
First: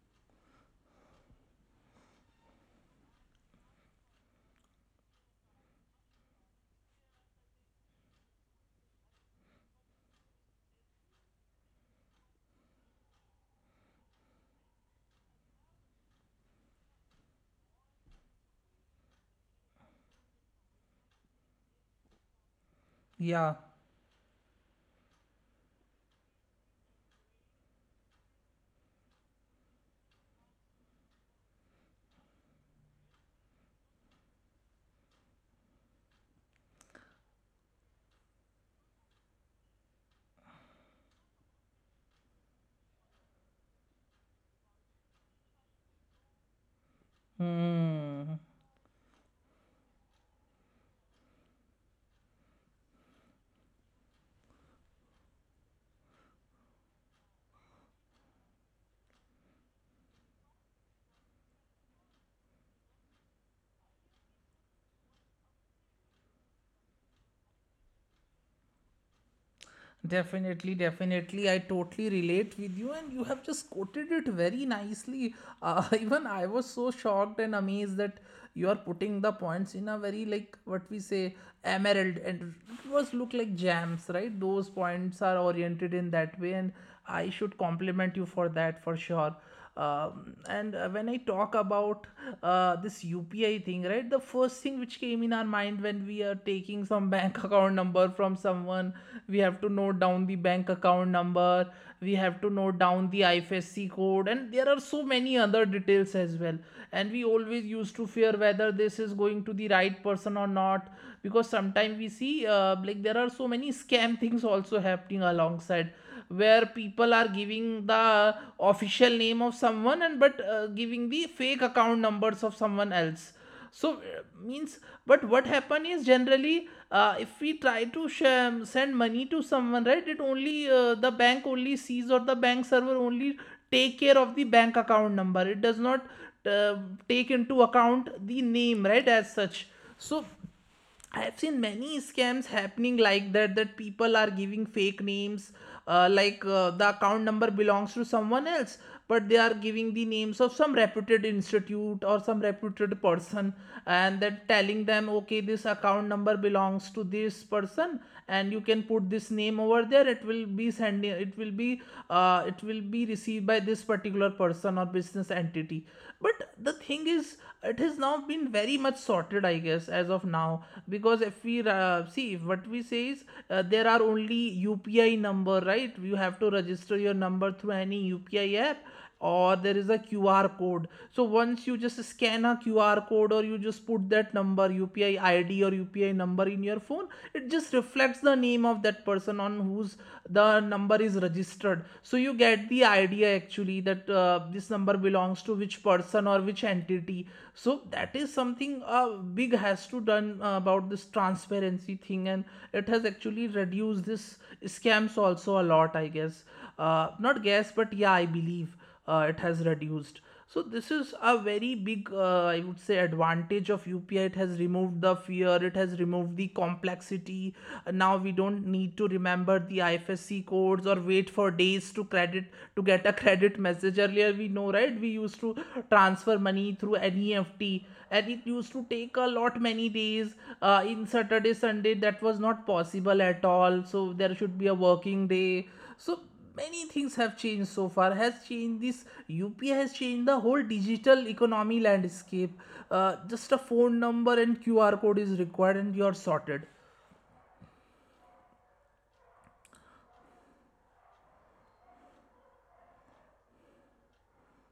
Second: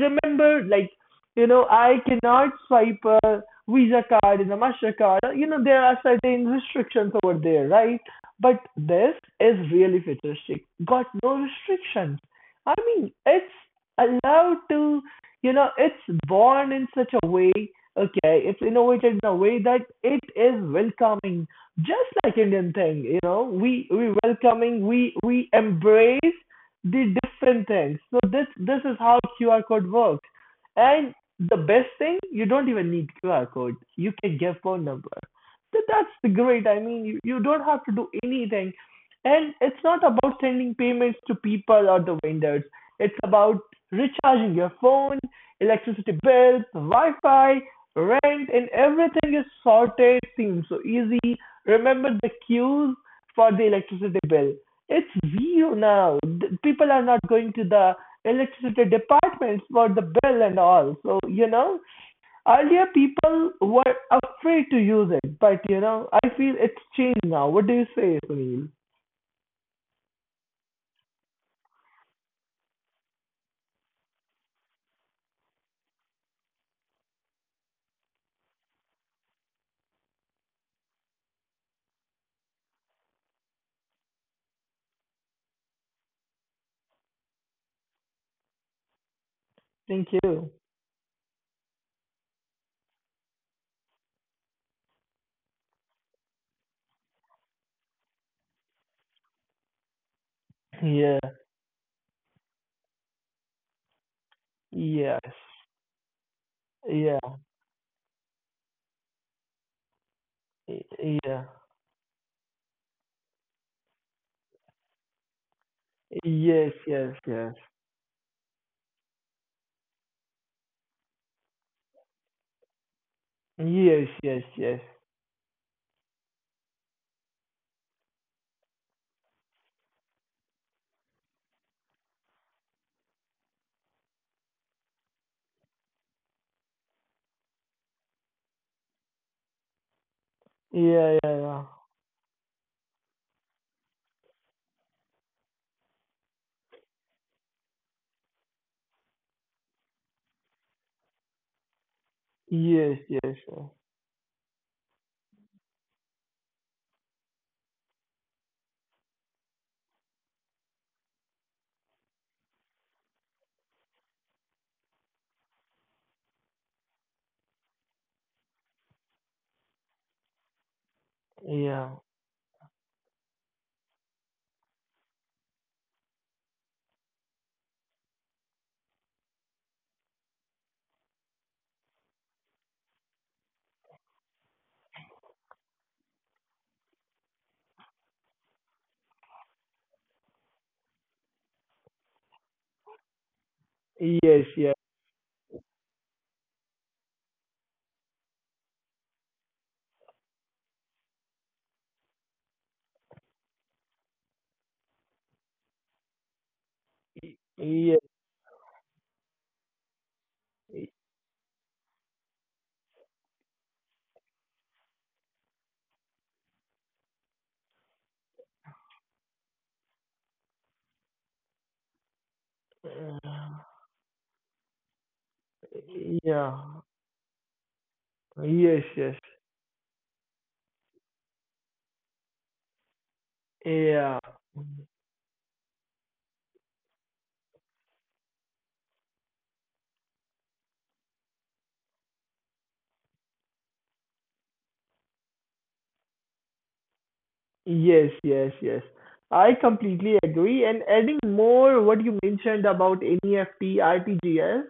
[SPEAKER 2] Remember, like, you know I cannot swipe a Visa card and a Mastercard. You know there are certain restrictions over there, right? But this is really futuristic, got no restrictions. I mean, it's allowed to, you know it's born in such a way. Okay, it's innovated in a way that it is welcoming, just like Indian thing. you know
[SPEAKER 1] Yeah.
[SPEAKER 2] we we welcoming, we we embrace the different things. So this this is how Q R code works. And the best thing, you don't even need Q R code. You can give phone number. So that's the great. I mean, you, you don't have to do anything. And it's not about sending payments to people or the vendors. It's about recharging your phone, electricity bills, Wi-Fi, rent,
[SPEAKER 1] Hmm.
[SPEAKER 2] and everything is sorted. Seems so easy. Remember the queues for the electricity bill. It's zero now. Th- People are not going to the electricity departments for the bill and all. So, you know, earlier people were afraid to use it, but you know, I feel it's changed now. What do you say, Sunil?
[SPEAKER 1] Definitely, definitely. I totally relate with you, and you have just quoted it very nicely. Uh, (laughs) even I was so shocked and amazed that you are putting the points in a very, like what we say, emerald, and it was look like gems, right? Those points are oriented in that way, and I should compliment you for that for sure.
[SPEAKER 2] Thank
[SPEAKER 1] um,
[SPEAKER 2] you.
[SPEAKER 1] and uh, when I talk about uh, this UPI thing, right? The first thing which came in our mind when we are taking some (laughs) bank account number from someone, we have to note down the bank account
[SPEAKER 2] Yeah.
[SPEAKER 1] number, we have to note down the I F S C code, and there are so
[SPEAKER 2] Yes.
[SPEAKER 1] many other details as well. And
[SPEAKER 2] Yeah.
[SPEAKER 1] we always used to fear whether this is going to the right person or not,
[SPEAKER 2] Yeah.
[SPEAKER 1] because sometimes we see, uh, like, there are so many scam things also happening alongside, where
[SPEAKER 2] Yes,
[SPEAKER 1] people
[SPEAKER 2] yes,
[SPEAKER 1] are
[SPEAKER 2] yes.
[SPEAKER 1] giving the official name of someone, and but uh, giving the fake account numbers of someone else. So, uh,
[SPEAKER 2] Yes, yes,
[SPEAKER 1] means,
[SPEAKER 2] yes.
[SPEAKER 1] but what happen is, generally, uh, if we try to share, send money to someone, right? It only, uh, the bank only sees, or the bank server only take care of the bank account number. It does not uh, take into account the name, right, as such. So I
[SPEAKER 2] Yeah,
[SPEAKER 1] have
[SPEAKER 2] yeah,
[SPEAKER 1] seen
[SPEAKER 2] yeah.
[SPEAKER 1] many scams happening like that, that people are giving fake names, uh, like uh, the account number belongs to someone else, but they are giving the names of some reputed institute or some reputed
[SPEAKER 2] Yes, yes,
[SPEAKER 1] person,
[SPEAKER 2] yes.
[SPEAKER 1] and that telling them, okay, this account number belongs to this person, and you can put this name over there. It will be sending, it will be, uh, it will be received by this particular person or business entity. But the thing is is it has now been very much sorted, I guess, as of now. Because if we
[SPEAKER 2] Yeah.
[SPEAKER 1] uh, see, if what we say is, uh, there are only UPI number, right? You have to register your number through any UPI app, or there is a Q R code. So once you just scan a Q R code, or you just put that number, U P I I D or U P I number, in your phone, it just reflects the name of that person on whose the number is registered. So you get the idea, actually actually that uh,
[SPEAKER 2] Yes, yeah.
[SPEAKER 1] this number belongs to which person or which entity. So that is something, uh, big has to done uh, about this transparency thing, and it has actually reduced this scams also a lot, I guess, uh, not guess, but
[SPEAKER 2] Yes.
[SPEAKER 1] yeah, I believe uh, it has reduced. So this is a very big, uh, I would say, advantage of UPI. It has removed the fear, it has removed the complexity. Now we don't need to remember the I F S C codes, or wait for days to credit, to get a (laughs)
[SPEAKER 2] Yeah.
[SPEAKER 1] credit message. Earlier, we know, right, we used to transfer money
[SPEAKER 2] Yeah.
[SPEAKER 1] through N E F T, and it used
[SPEAKER 2] Yes,
[SPEAKER 1] to
[SPEAKER 2] yes.
[SPEAKER 1] take a lot many days. Uh, in Saturday, Sunday, that was not possible at all, so
[SPEAKER 2] Yeah.
[SPEAKER 1] there should be a working day. So many things have changed, so far has changed. This UP has changed the whole digital economy landscape. Uh, just a phone number and Q R code is required, and you're sorted.
[SPEAKER 2] Yes, yes, yes. I completely agree. And adding more what you mentioned about N E F T, R T G S,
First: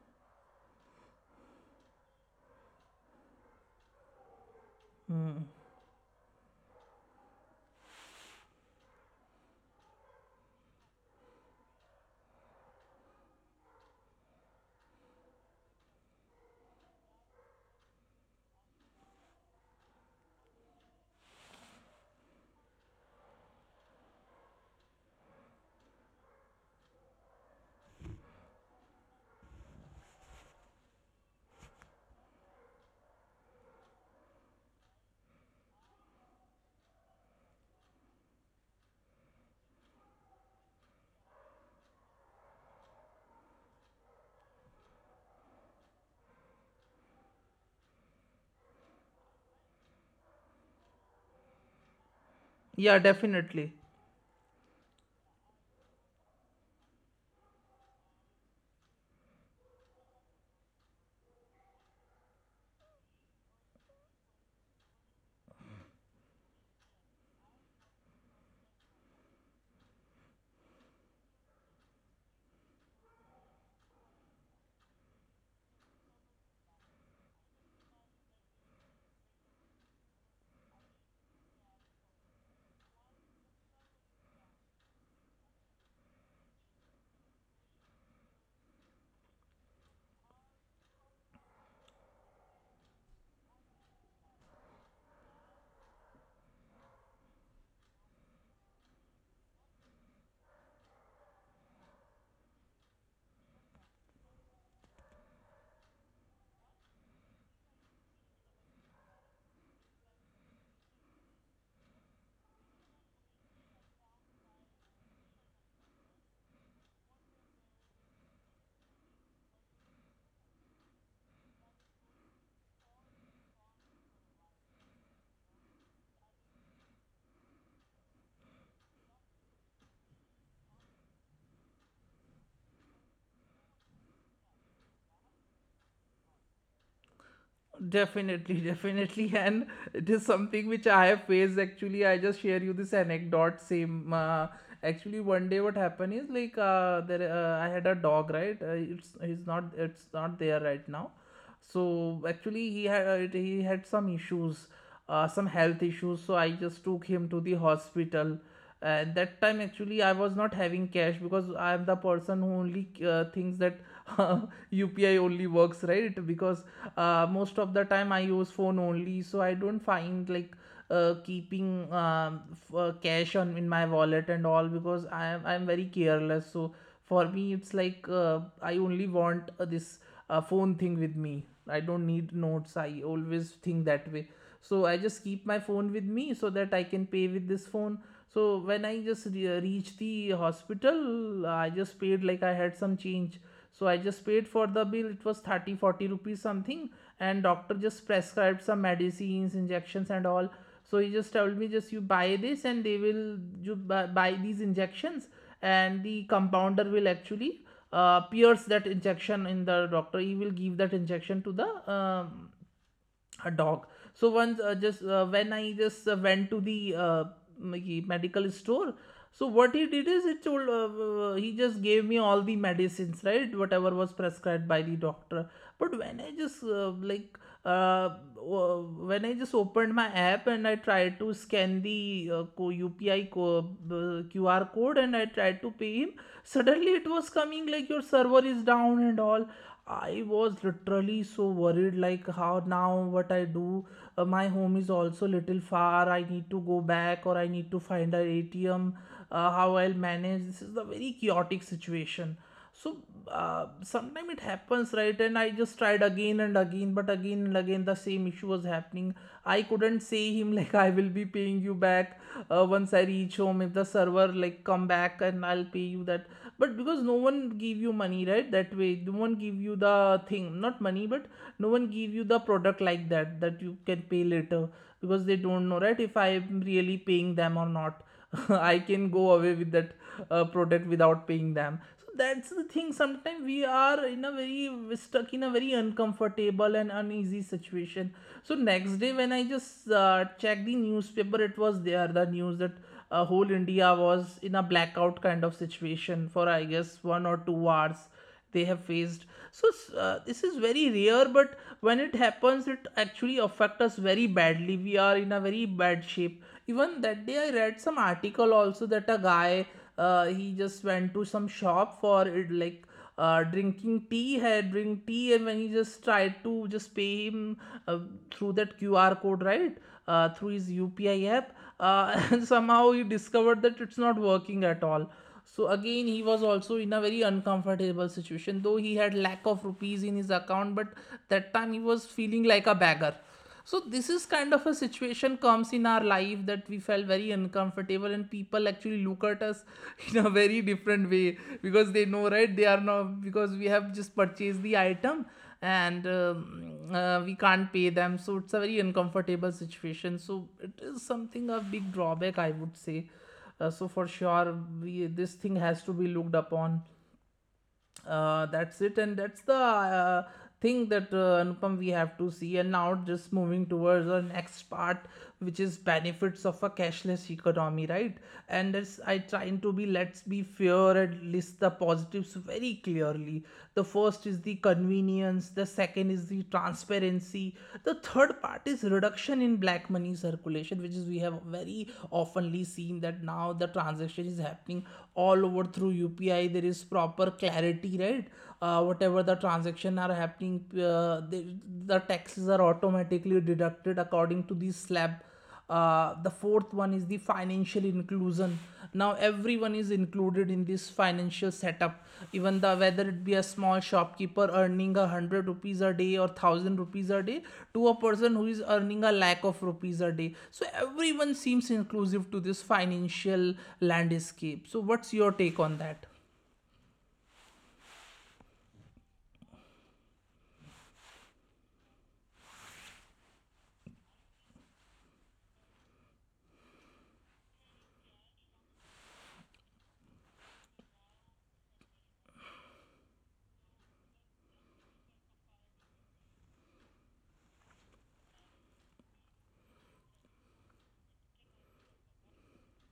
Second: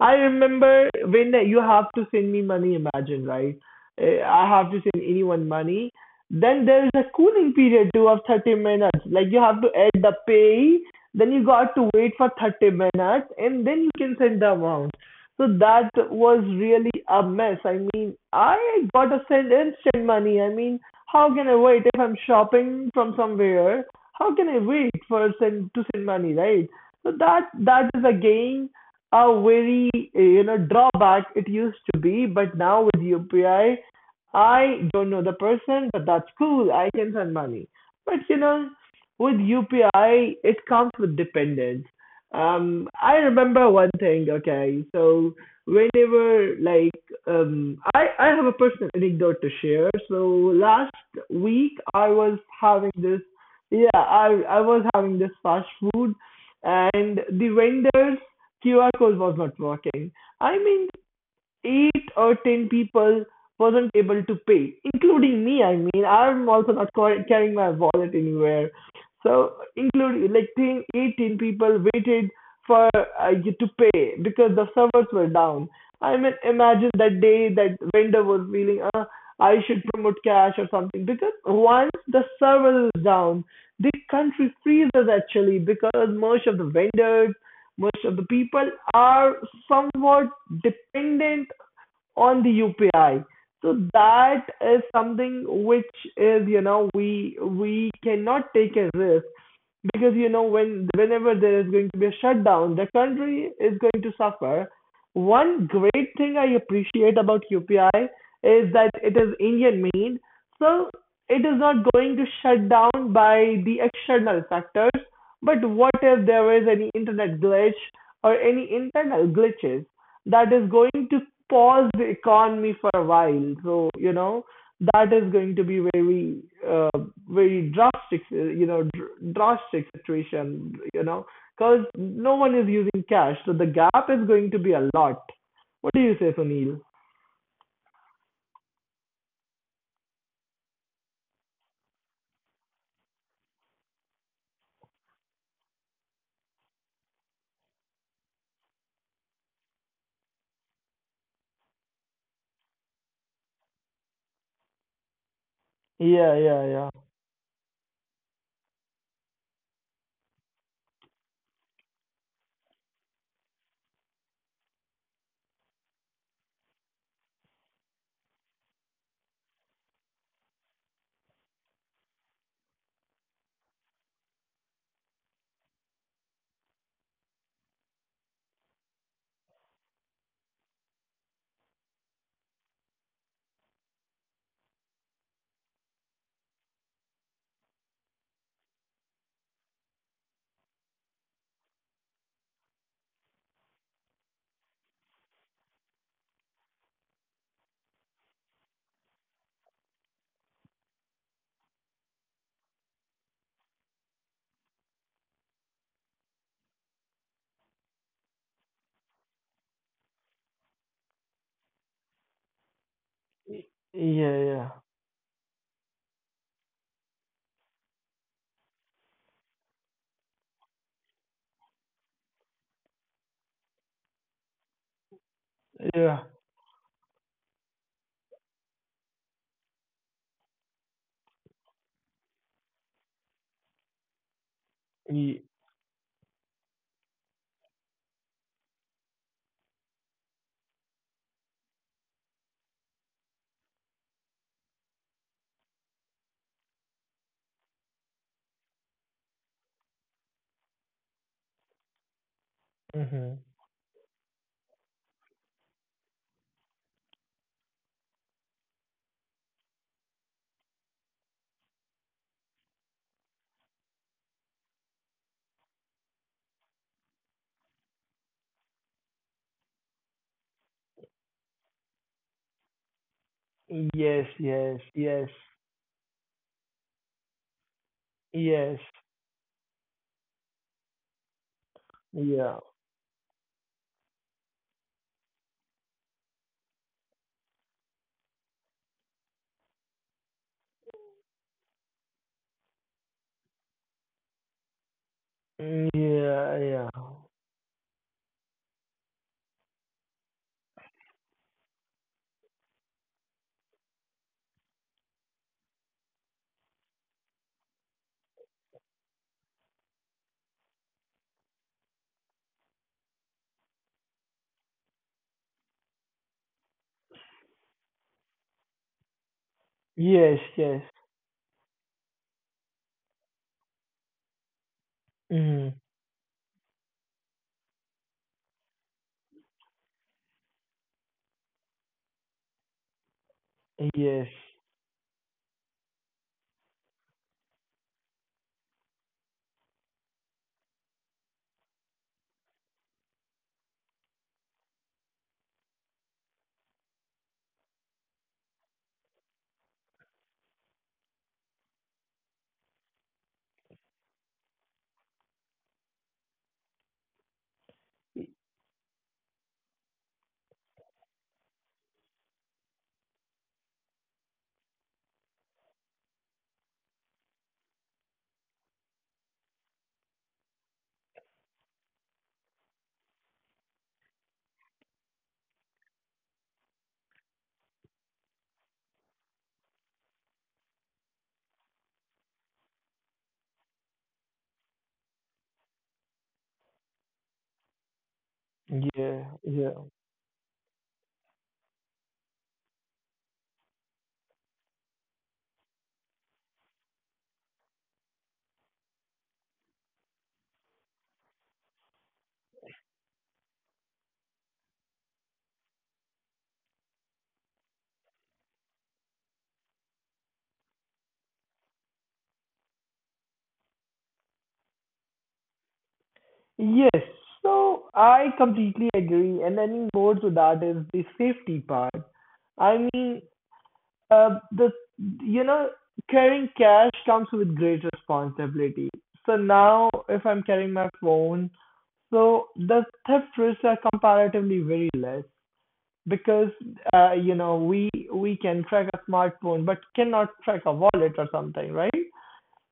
[SPEAKER 2] I remember when you have to send me money, imagine, right? Eh, I have to send anyone money. Then there's a cooling period too of thirty minutes. Like you have to add the pay, then you got to wait for thirty minutes, and then you can send the amount. So that was really a mess. I mean, I got to send instant money. I mean, how can I wait if I'm shopping from somewhere? How can I wait for send to send money, right? So that that is again a very, uh, you know, drawback it used to be, but now with U P I, I I don't know the person, but that's cool. I can send money. But you know, with U P I, it comes with dependence. Um, I remember one thing. Okay, so whenever, like, um, I I have a personal anecdote to share. So last week I was having
[SPEAKER 1] Yeah,
[SPEAKER 2] this.
[SPEAKER 1] definitely.
[SPEAKER 2] Yeah, I I was having this fast food, and the vendors Q R code was not working. I mean, eight or ten people wasn't able to pay, including me. I mean, I'm also not carrying my wallet anywhere. So, including like ten, eighteen people waited for uh, you to pay because the servers were down. I mean, imagine that day that vendor was feeling, uh, I should promote cash or something because once the server is down, the country freezes actually, because most of the vendors, most of the people are somewhat dependent on the U P I. So that is something which is, you know, we we cannot take a risk, because you know when whenever there is going to be a shutdown, the country is going to suffer. One great thing I appreciate about UPI is that it is Indian made. So it is not going to shut down by the external factors. But what if there is any internet glitch or any internal glitches? That is going to pause the economy for a while. So, you know that is going to be very, uh, very drastic, uh, you know dr- drastic situation. You know because no one is using cash, so the gap is going to be a lot. What do you say, Sunil?
[SPEAKER 1] Definitely, (laughs) definitely, and it is something which I have faced. Actually, I just share you this anecdote. Same, uh, actually, one day what happened is, like, uh, there, uh, I had a dog, right? Uh, it's he's not it's not there right now. So actually, he had, uh, it- he had some issues, uh, some health issues. So I
[SPEAKER 2] Yeah,
[SPEAKER 1] just
[SPEAKER 2] yeah,
[SPEAKER 1] took
[SPEAKER 2] yeah.
[SPEAKER 1] him to the hospital, and that time actually I was not having cash because I am the person who only uh, thinks that (laughs) U P I only works, right? Because uh, most of the time I use phone only, so I don't find like uh, keeping um, f- uh, cash on in my wallet and all because i am i'm very careless. So for me it's like uh, I only want uh, this uh, phone thing with me. I don't need notes, I always think that way. So I just keep my phone with me so that I can pay with this phone. So when I just re- uh, reached the hospital, I just paid, like, I had some change. So I just paid for the bill. It was thirty forty rupees something. And doctor just prescribed some medicines, injections and all. So he just told me just you buy this and they will you bu- buy these injections, and the compounder will actually uh, pierce that injection in the doctor. He will give that injection to the um, a dog.
[SPEAKER 2] Y-
[SPEAKER 1] So once uh,
[SPEAKER 2] yeah,
[SPEAKER 1] just
[SPEAKER 2] yeah,
[SPEAKER 1] uh, when I just uh, went to the uh, me- medical store, so what he did is it told uh, uh, he just gave me all the medicines, right, whatever was prescribed by the doctor. But when I just
[SPEAKER 2] yeah.
[SPEAKER 1] uh, like uh, uh, when I just opened my app and I tried to scan the uh, co- upi co- uh, Q R code and I tried to pay him, suddenly it was coming like your server is down and all. I was literally so worried, like how now, what I do. Uh, my home is also little far, I need to go back or I need to find an a ATM. Uh, how I'll manage, this is a very chaotic situation. So uh,
[SPEAKER 2] Mm-hmm.
[SPEAKER 1] sometimes it happens, right? And I just tried again and again, but again and again the same issue was happening. I couldn't say him (laughs) like I will be paying you back uh, once I reach home, if the server like come back, and I'll pay you that. But because no one give you money, right? That way, no one give you the thing, not money, but no one give you the product like that, that you can pay later.
[SPEAKER 2] Yes,
[SPEAKER 1] Because
[SPEAKER 2] yes,
[SPEAKER 1] they don't
[SPEAKER 2] yes,
[SPEAKER 1] know, right, if I'm really paying them or not. (laughs) I can
[SPEAKER 2] yes.
[SPEAKER 1] go away with that uh, product without paying them. So so that's the thing,
[SPEAKER 2] Yeah.
[SPEAKER 1] sometimes we are in a very stuck in a very uncomfortable and uneasy situation. So next day when I just uh, checked the newspaper, it was there, the news that uh, whole India was in a blackout kind of
[SPEAKER 2] Mm,
[SPEAKER 1] situation for, I
[SPEAKER 2] yeah,
[SPEAKER 1] guess, one
[SPEAKER 2] yeah.
[SPEAKER 1] or two hours they have faced. So uh, this is very rare, but when it happens it actually affects us very badly, we are in a very bad shape. Even that day I read some article also that a guy, uh, he just went to some shop for it, like uh, drinking tea, had drink tea, and when he just tried to just pay him uh, through that Q R code, right, uh, through his
[SPEAKER 2] Yes,
[SPEAKER 1] upi
[SPEAKER 2] yes.
[SPEAKER 1] app uh, (laughs) and somehow he discovered that it's not working at all. So
[SPEAKER 2] Mm-hmm.
[SPEAKER 1] again, he was also in a very uncomfortable situation, though he had lack of rupees in his account, but that time he was feeling like a beggar. So this is
[SPEAKER 2] Yes,
[SPEAKER 1] kind of a situation comes in our life that we felt very uncomfortable and people actually look at us (laughs) in a very different way because they know, right, they are not because we have just purchased the item, and um, uh, we can't pay them. So it's a very uncomfortable situation, so it is something a big drawback, I would say. Uh, so for sure, we, this thing has to be looked upon. Uh, that's it, and that's the uh, thing that, uh, Anupam, we have to see. And now just moving towards the next part, which is benefits of a cashless economy, right? And it's I trying to be, let's be fair and list the positives very clearly. The first is the convenience, the second is the transparency, the third part is reduction in black money circulation, which is we have very oftenly seen that now the transaction is happening all over through U P I. There is problem proper clarity, right? Uh, whatever the
[SPEAKER 2] yeah,
[SPEAKER 1] transaction
[SPEAKER 2] yeah.
[SPEAKER 1] are happening, uh, the, the taxes are automatically deducted according to the slab. Uh, the fourth one is the financial inclusion. Now everyone is included in this financial setup, even the whether it be a small shopkeeper earning a hundred rupees a day or thousand rupees a day to a person who is earning a lakh of rupees a day, so everyone seems inclusive to this financial landscape. So what's your take on that?
[SPEAKER 2] Yes, so I completely agree, and adding more to that is the safety part. I mean, uh, the you know, carrying cash comes with great responsibility. So now, if I'm carrying my phone, so the theft risks are comparatively very less, because uh, you know we we can track a smartphone, but cannot track a wallet or something, right?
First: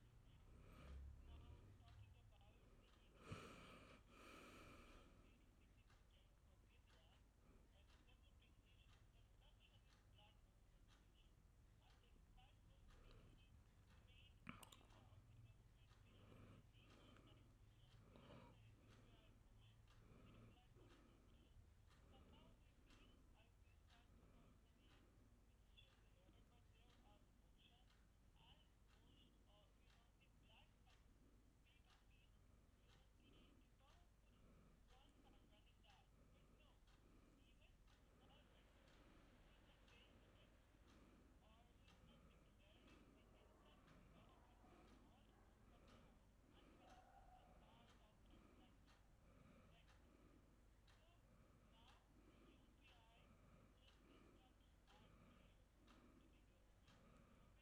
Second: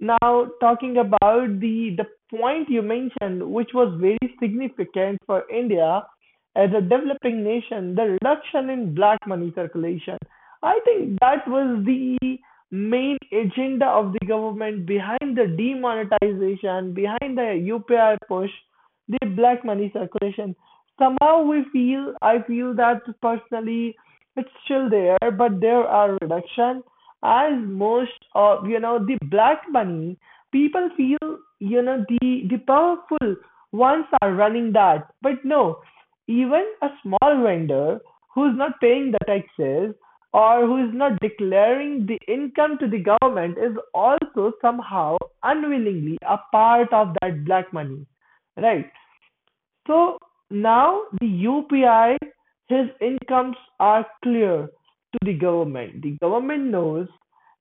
[SPEAKER 2] Now, talking about the the point you mentioned, which was very significant for India as a developing nation, the reduction in black money circulation. I think that was the main agenda of the government behind the demonetization, behind the U P I push, the black money circulation. Somehow we feel, I feel that personally, it's still there, but there are reduction, as most of you know. The black money, people feel, you know the the powerful ones are running that, but no. Even a small vendor who's not paying the taxes or who is not declaring the income to the government is also somehow unwillingly a part of that black money, right? So now the U P I, his incomes are clear to the government. The government knows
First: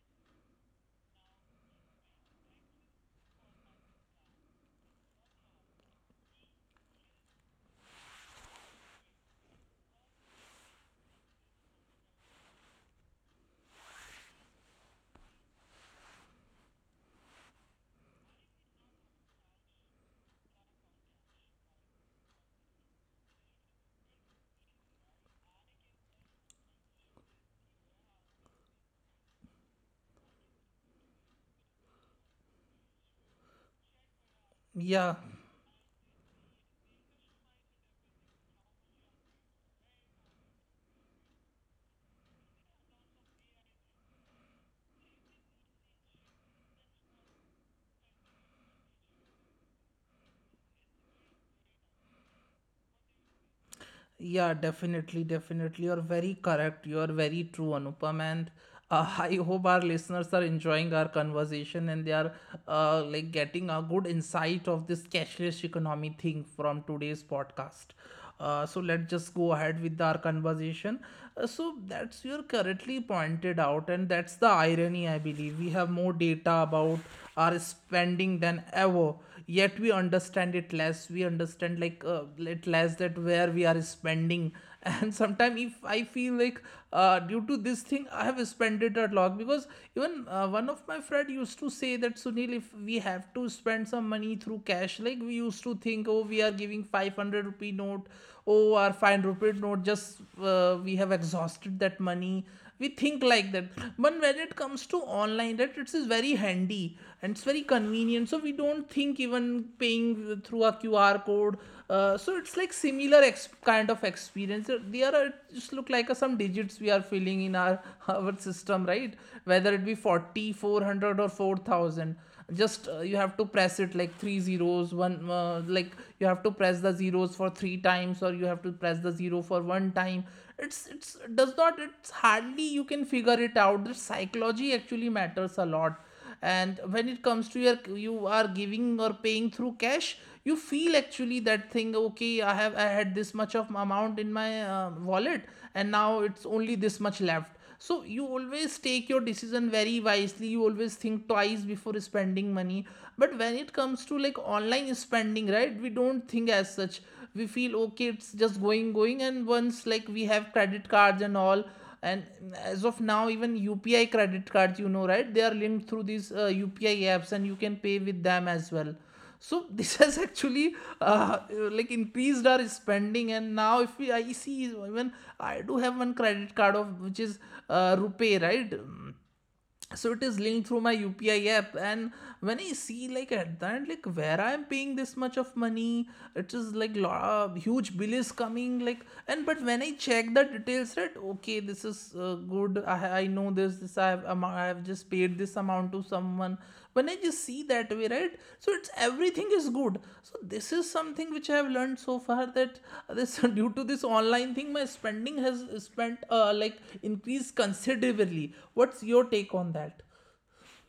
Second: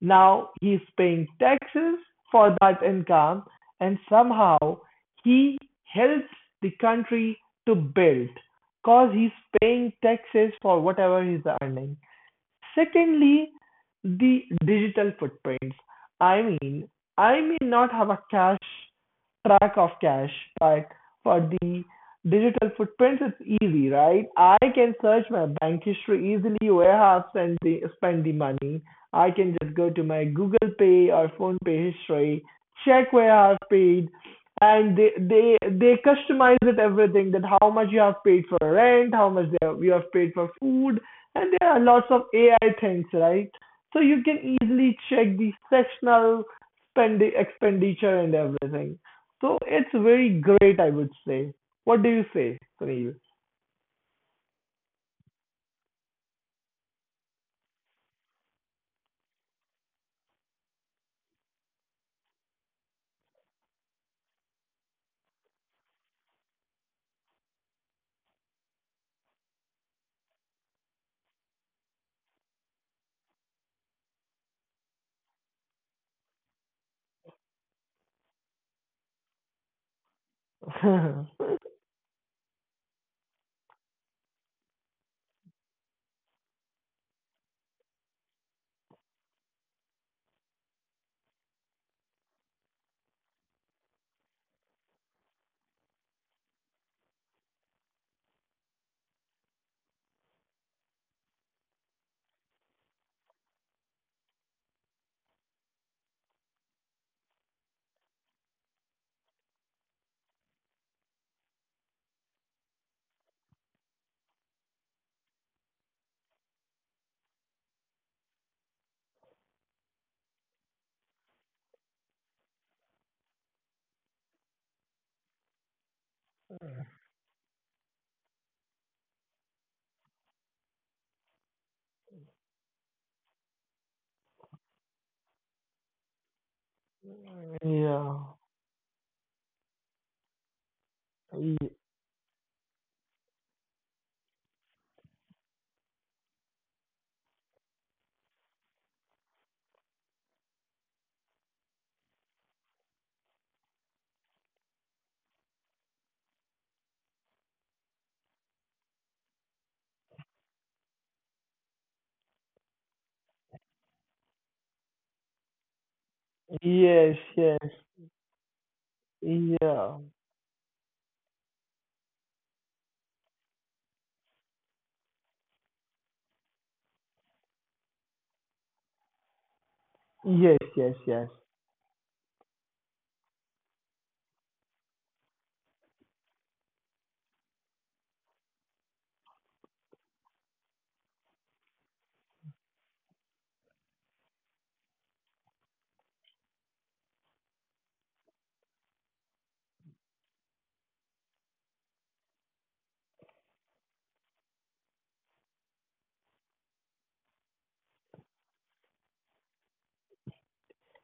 [SPEAKER 2] now he's paying taxes for that income, and somehow he helps the country to build, because he's paying taxes for whatever he's earning. Secondly, the digital footprints. I mean, I may not have a cash, track of cash, but for the digital footprints, it's easy, right? I can search my bank history easily, where I have spent the, spent the money. I can just go to my Google Pay or Phone Pay history, check where I have paid, and they
[SPEAKER 1] Yeah.
[SPEAKER 2] they they customize it everything, that how much you have paid for rent, how much they have, you have paid for food, and there are lots of A I things, right? So you can easily check the sessional spend expenditure and everything. So it's very great, I would say. What do you say, Sunil?
[SPEAKER 1] Yeah, definitely, definitely. You're very correct. You're very true, Anupam. And uh, (laughs) I hope our listeners are enjoying our conversation and they are uh, like getting a good insight of this cashless economy thing from today's podcast. Uh, so let's just go ahead with our conversation. Uh, so that's you're correctly pointed out, and that's the irony, I believe. We have more data about are spending than ever, yet we understand it less. We
[SPEAKER 2] (laughs)
[SPEAKER 1] understand, like uh, it less, that where we are spending. (laughs) And sometimes if I feel like uh, due to this thing I have spent it a lot, because even uh, one of my friend used to say that Sunil, if we have to spend some money through cash, like, we used to think, oh, we are giving five hundred rupee note. Oh, our five hundred rupee note, just uh, we have exhausted that money. We think like that. But when it comes to online, that it is very handy, and it's very convenient. So we don't think even paying through a Q R code. Uh, so it's like similar ex- kind of experience. So, they, there are, it just look like uh, some digits we are filling in our (laughs) our system, right? Whether it be forty, four hundred, or four thousand, just uh, you have to press it like three zeros, one uh, like. You have to press the zeros for three times, or you have to press the zero for one time. It's it's it does not it's hardly you can figure it out. The psychology actually matters a lot. And when it comes to your,
[SPEAKER 2] Yeah.
[SPEAKER 1] you are giving or paying through cash, you feel actually
[SPEAKER 2] Ye-
[SPEAKER 1] that thing, okay, i have i had this much of amount in my uh, wallet and now it's only this much left. So you always take your decision very wisely, you always think twice before spending money. But when it comes to, like, online spending, right? We don't think as such. We feel okay, it's just going, going. And once, like, we have credit cards and all, and as of now, even U P I credit cards, you know, right? They are linked through these uh,
[SPEAKER 2] Yes,
[SPEAKER 1] U P I apps,
[SPEAKER 2] yes.
[SPEAKER 1] and you can pay with them as well. So (laughs)
[SPEAKER 2] Yeah.
[SPEAKER 1] this has actually uh, like increased our spending. And now if we, I see, even I do have one credit card of which is uh, rupee, right. Mm, so it
[SPEAKER 2] Yes,
[SPEAKER 1] is linked
[SPEAKER 2] yes,
[SPEAKER 1] through my
[SPEAKER 2] yes.
[SPEAKER 1] U P I app, and when I see, like, at the end, like where I am paying this much of money, it is like lo- uh, huge bill is coming, like. And but when I check the details, right, okay, this is uh, good. I, I know this this I have, am- I have just paid this amount to someone. When I just see that way, right, so it's everything is good. So this is something which I have learned so far, that this (laughs) due to this online thing my spending has spent uh, like increased considerably. What's your take on that?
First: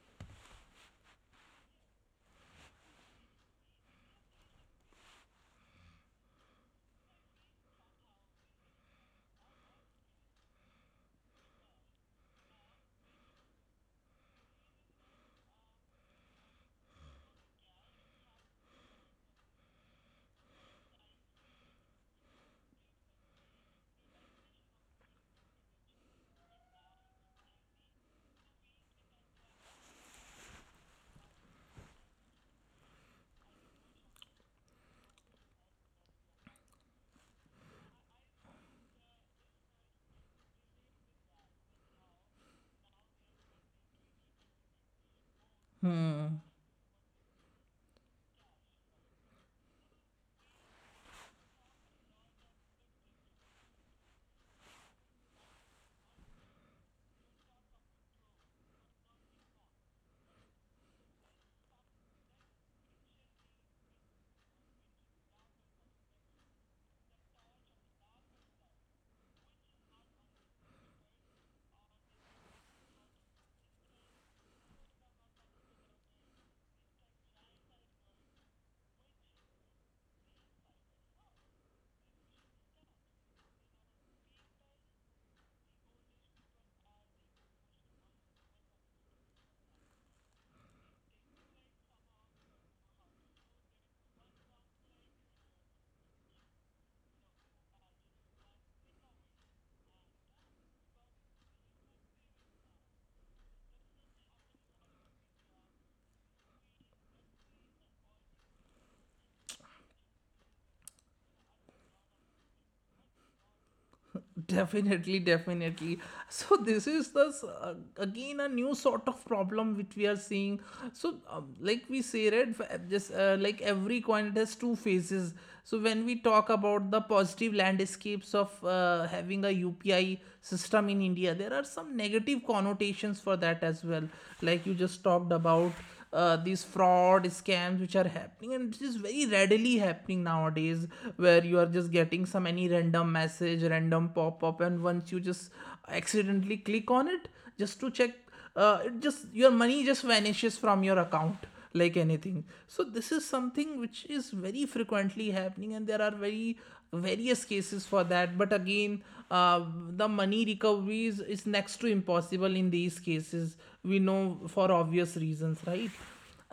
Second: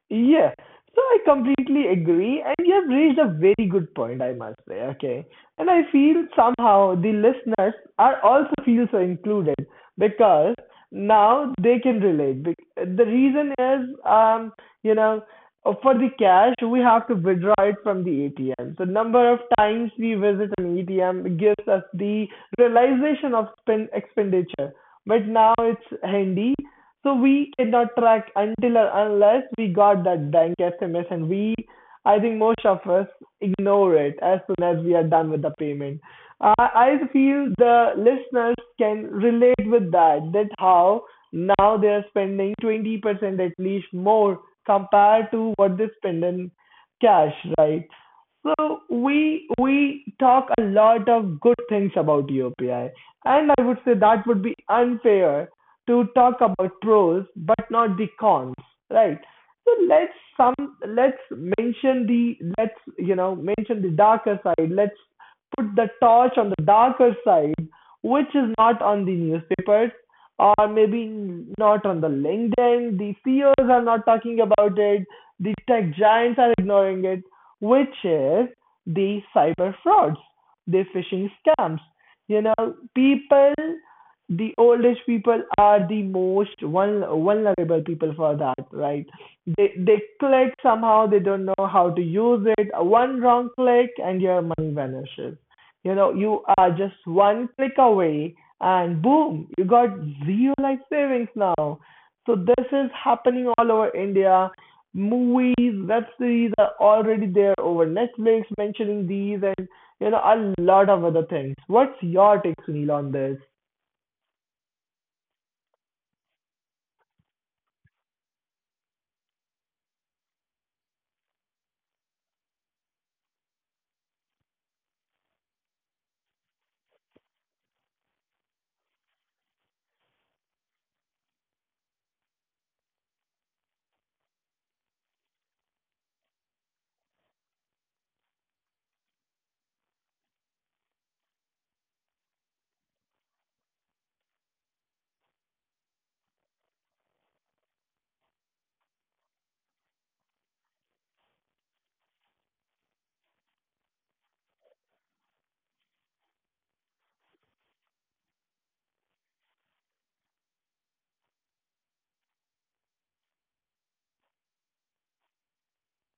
[SPEAKER 2] Yeah, so I completely agree, and you have raised a very good point, I must say. Okay, and I feel somehow the listeners are also feel so included, because now they can relate. Bec- The reason is, um, you know, for the cash we have to withdraw it from the A T M. So number of times we visit an A T M gives us the realization of spend expenditure. But now it's handy, so we cannot track until or unless we got that blank S M S and we, I think most of us ignore it as soon as we are done with the payment. Uh, I feel the listeners can relate with that, that how now they are spending twenty percent at least more compared to what they spend in cash, right? So we we talk a lot of good things about U P I, and I would say that would be unfair to talk about pros but not the cons, right? So let's some let's mention the let's you know mention the darker side. Let's put the torch on the darker side, which is not on the newspapers, or maybe not on the LinkedIn. The C E Os are not talking about it. The tech giants are ignoring it, which is the cyber frauds, the phishing scams. You know, people, the old age people are the most vul- vulnerable people for that, right? They they click somehow, they don't know how to use it. One wrong click and your money vanishes. You know, you are just one click away, and boom, you got zero life savings now. So this is happening all over India. Movies, web series are already there over Netflix, mentioning these, and you know a lot of other things. What's your take, Sunil, on this?
[SPEAKER 1] Definitely, definitely. So this is the s- uh, again a new sort of problem which we are seeing. So um, like we say, right? f- uh, Just uh, like every coin it has two faces. So when we talk about the positive landscapes of uh, having a U P I system in India, there are some negative connotations for that as well. Like you just talked about uh, these fraud scams which are happening, and it is very readily happening nowadays, where you are just getting some any random message, random pop-up, and once you just accidentally click on it just to check, uh, it just your money just vanishes from your account like anything. So this is something which is very frequently happening, and there are very various cases for that. But again, uh, the money recoveries is next to impossible in these cases, we know, for obvious reasons, right?